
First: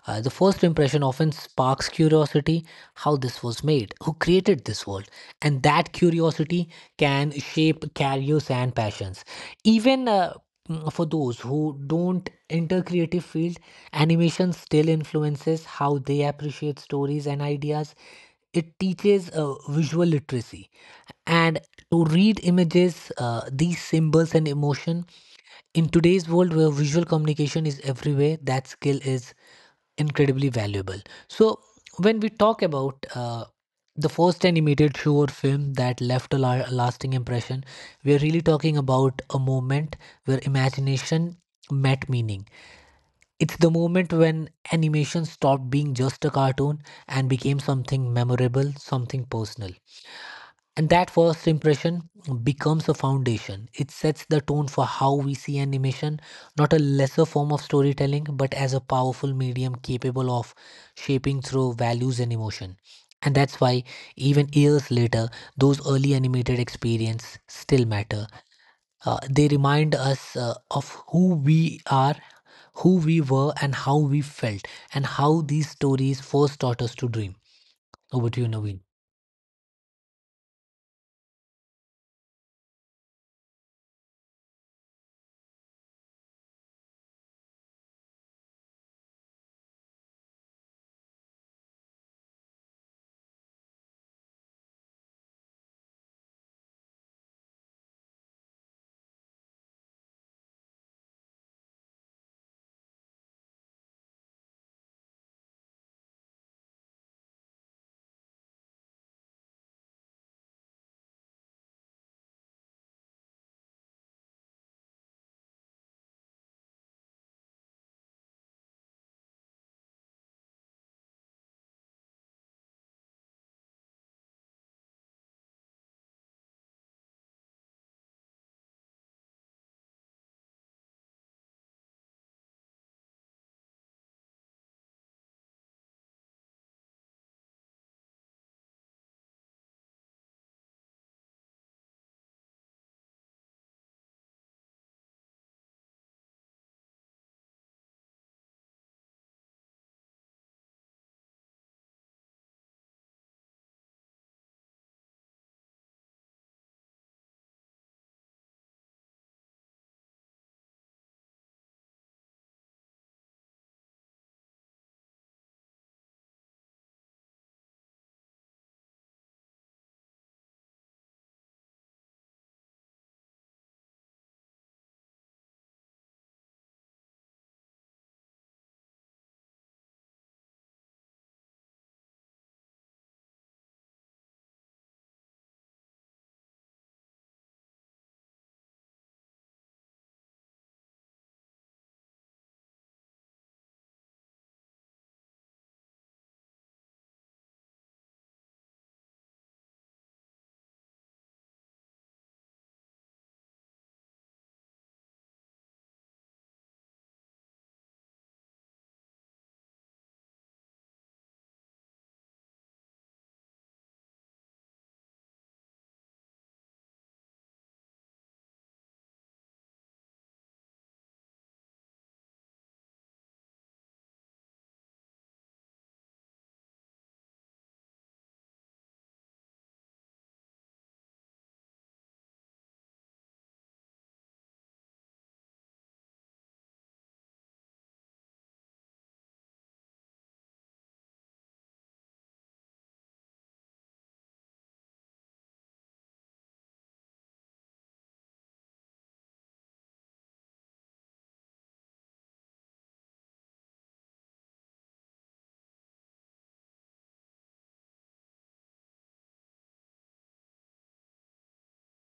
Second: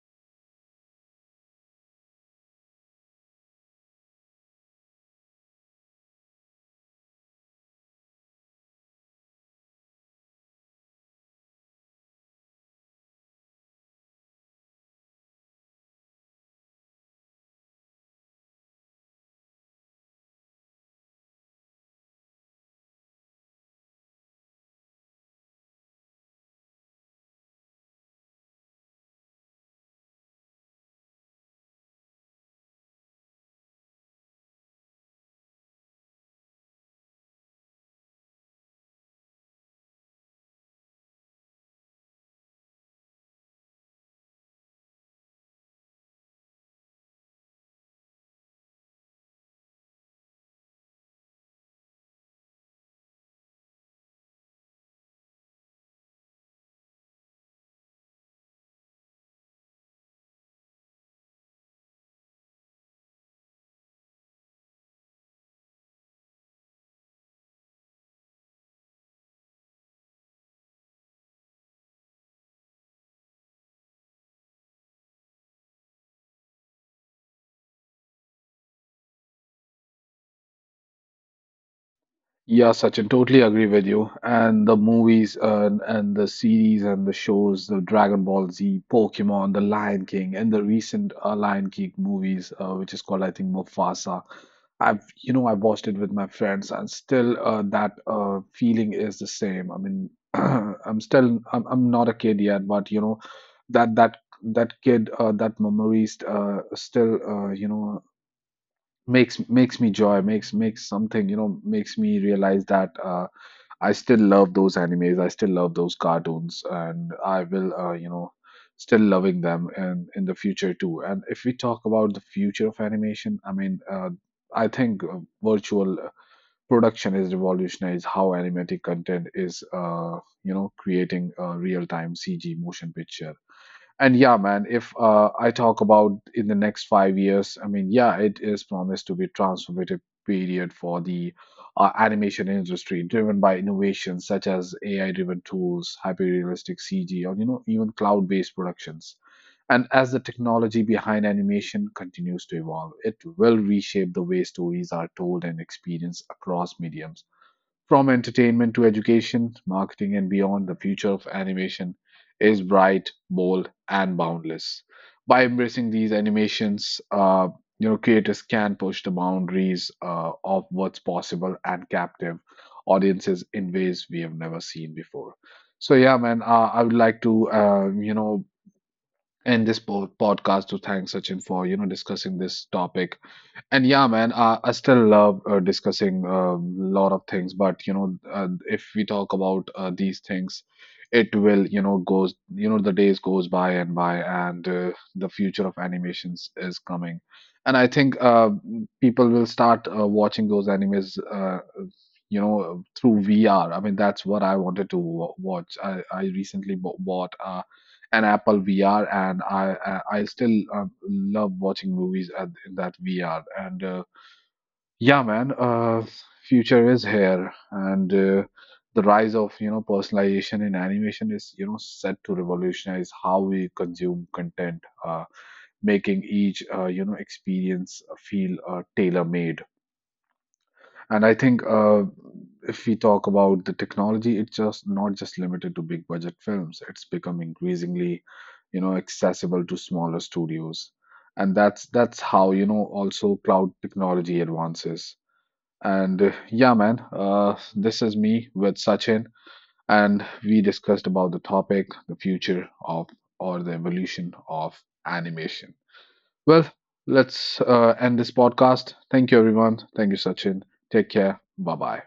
Speaker 2: Uh, the first impression often sparks curiosity: how this was made, who created this world, and that curiosity can shape careers and passions. Even for those who don't enter creative field, animation still influences how they appreciate stories and ideas. It teaches visual literacy and to read images, these symbols and emotion. In today's world where visual communication is everywhere, that skill is incredibly valuable. So, when we talk about the first animated show or film that left a lasting impression, we're really talking about a moment where imagination met meaning. It's the moment when animation stopped being just a cartoon and became something memorable, something personal. And that first impression becomes a foundation. It sets the tone for how we see animation, not a lesser form of storytelling, but as a powerful medium capable of shaping through values and emotion. And that's why, even years later, those early animated experiences still matter. They remind us of who we are, who we were, and how we felt, and how these stories first taught us to dream. Over to you, Naveen.
Speaker 1: Yeah, Sachin, totally agree with you. And the movies and, the series and the shows, the Dragon Ball Z, Pokemon, the Lion King, and the recent Lion King movies, which is called, I think, Mufasa. I've, you know, I watched it with my friends, and still that feeling is the same. I mean, I'm still, I'm not a kid yet, but you know, that kid, that memory, still, makes something, you know, makes me realize that I still love those animes, I still love those cartoons, and I will, still loving them and in the future too. And if we talk about the future of animation, I mean, I think virtual production is revolutionized how animated content is creating real-time CG motion picture. And yeah, man, if I talk about in the next 5 years, I mean, yeah, it is promised to be a transformative period for the animation industry, driven by innovations such as AI-driven tools, hyper-realistic CG, or you know, even cloud-based productions. And as the technology behind animation continues to evolve, it will reshape the way stories are told and experienced across mediums, from entertainment to education, marketing, and beyond, the future of animation is bright, bold, and boundless. By embracing these animations, creators can push the boundaries of what's possible and captive audiences in ways we have never seen before. So yeah, man, I would like to end this podcast to thank Sachin for, you know, discussing this topic. And yeah, man, I still love discussing a lot of things, but you know, if we talk about these things, it will, you know, goes, you know, the days goes by, and the future of animations is coming. And I think people will start watching those animes, you know, through VR. I mean, that's what I wanted to watch. I recently bought a an Apple VR, and I still love watching movies at, in that VR. And yeah, man, future is here, and the rise of, you know, personalization in animation is, you know, set to revolutionize how we consume content, making each experience feel tailor made. And I think if we talk about the technology, it's just not just limited to big budget films. It's become increasingly, you know, accessible to smaller studios. And that's how, you know, also cloud technology advances. And yeah, man, this is me with Sachin, and we discussed about the topic, the future of or the evolution of animation. Well, let's end this podcast. Thank you, everyone. Thank you, Sachin. Take care. Bye bye.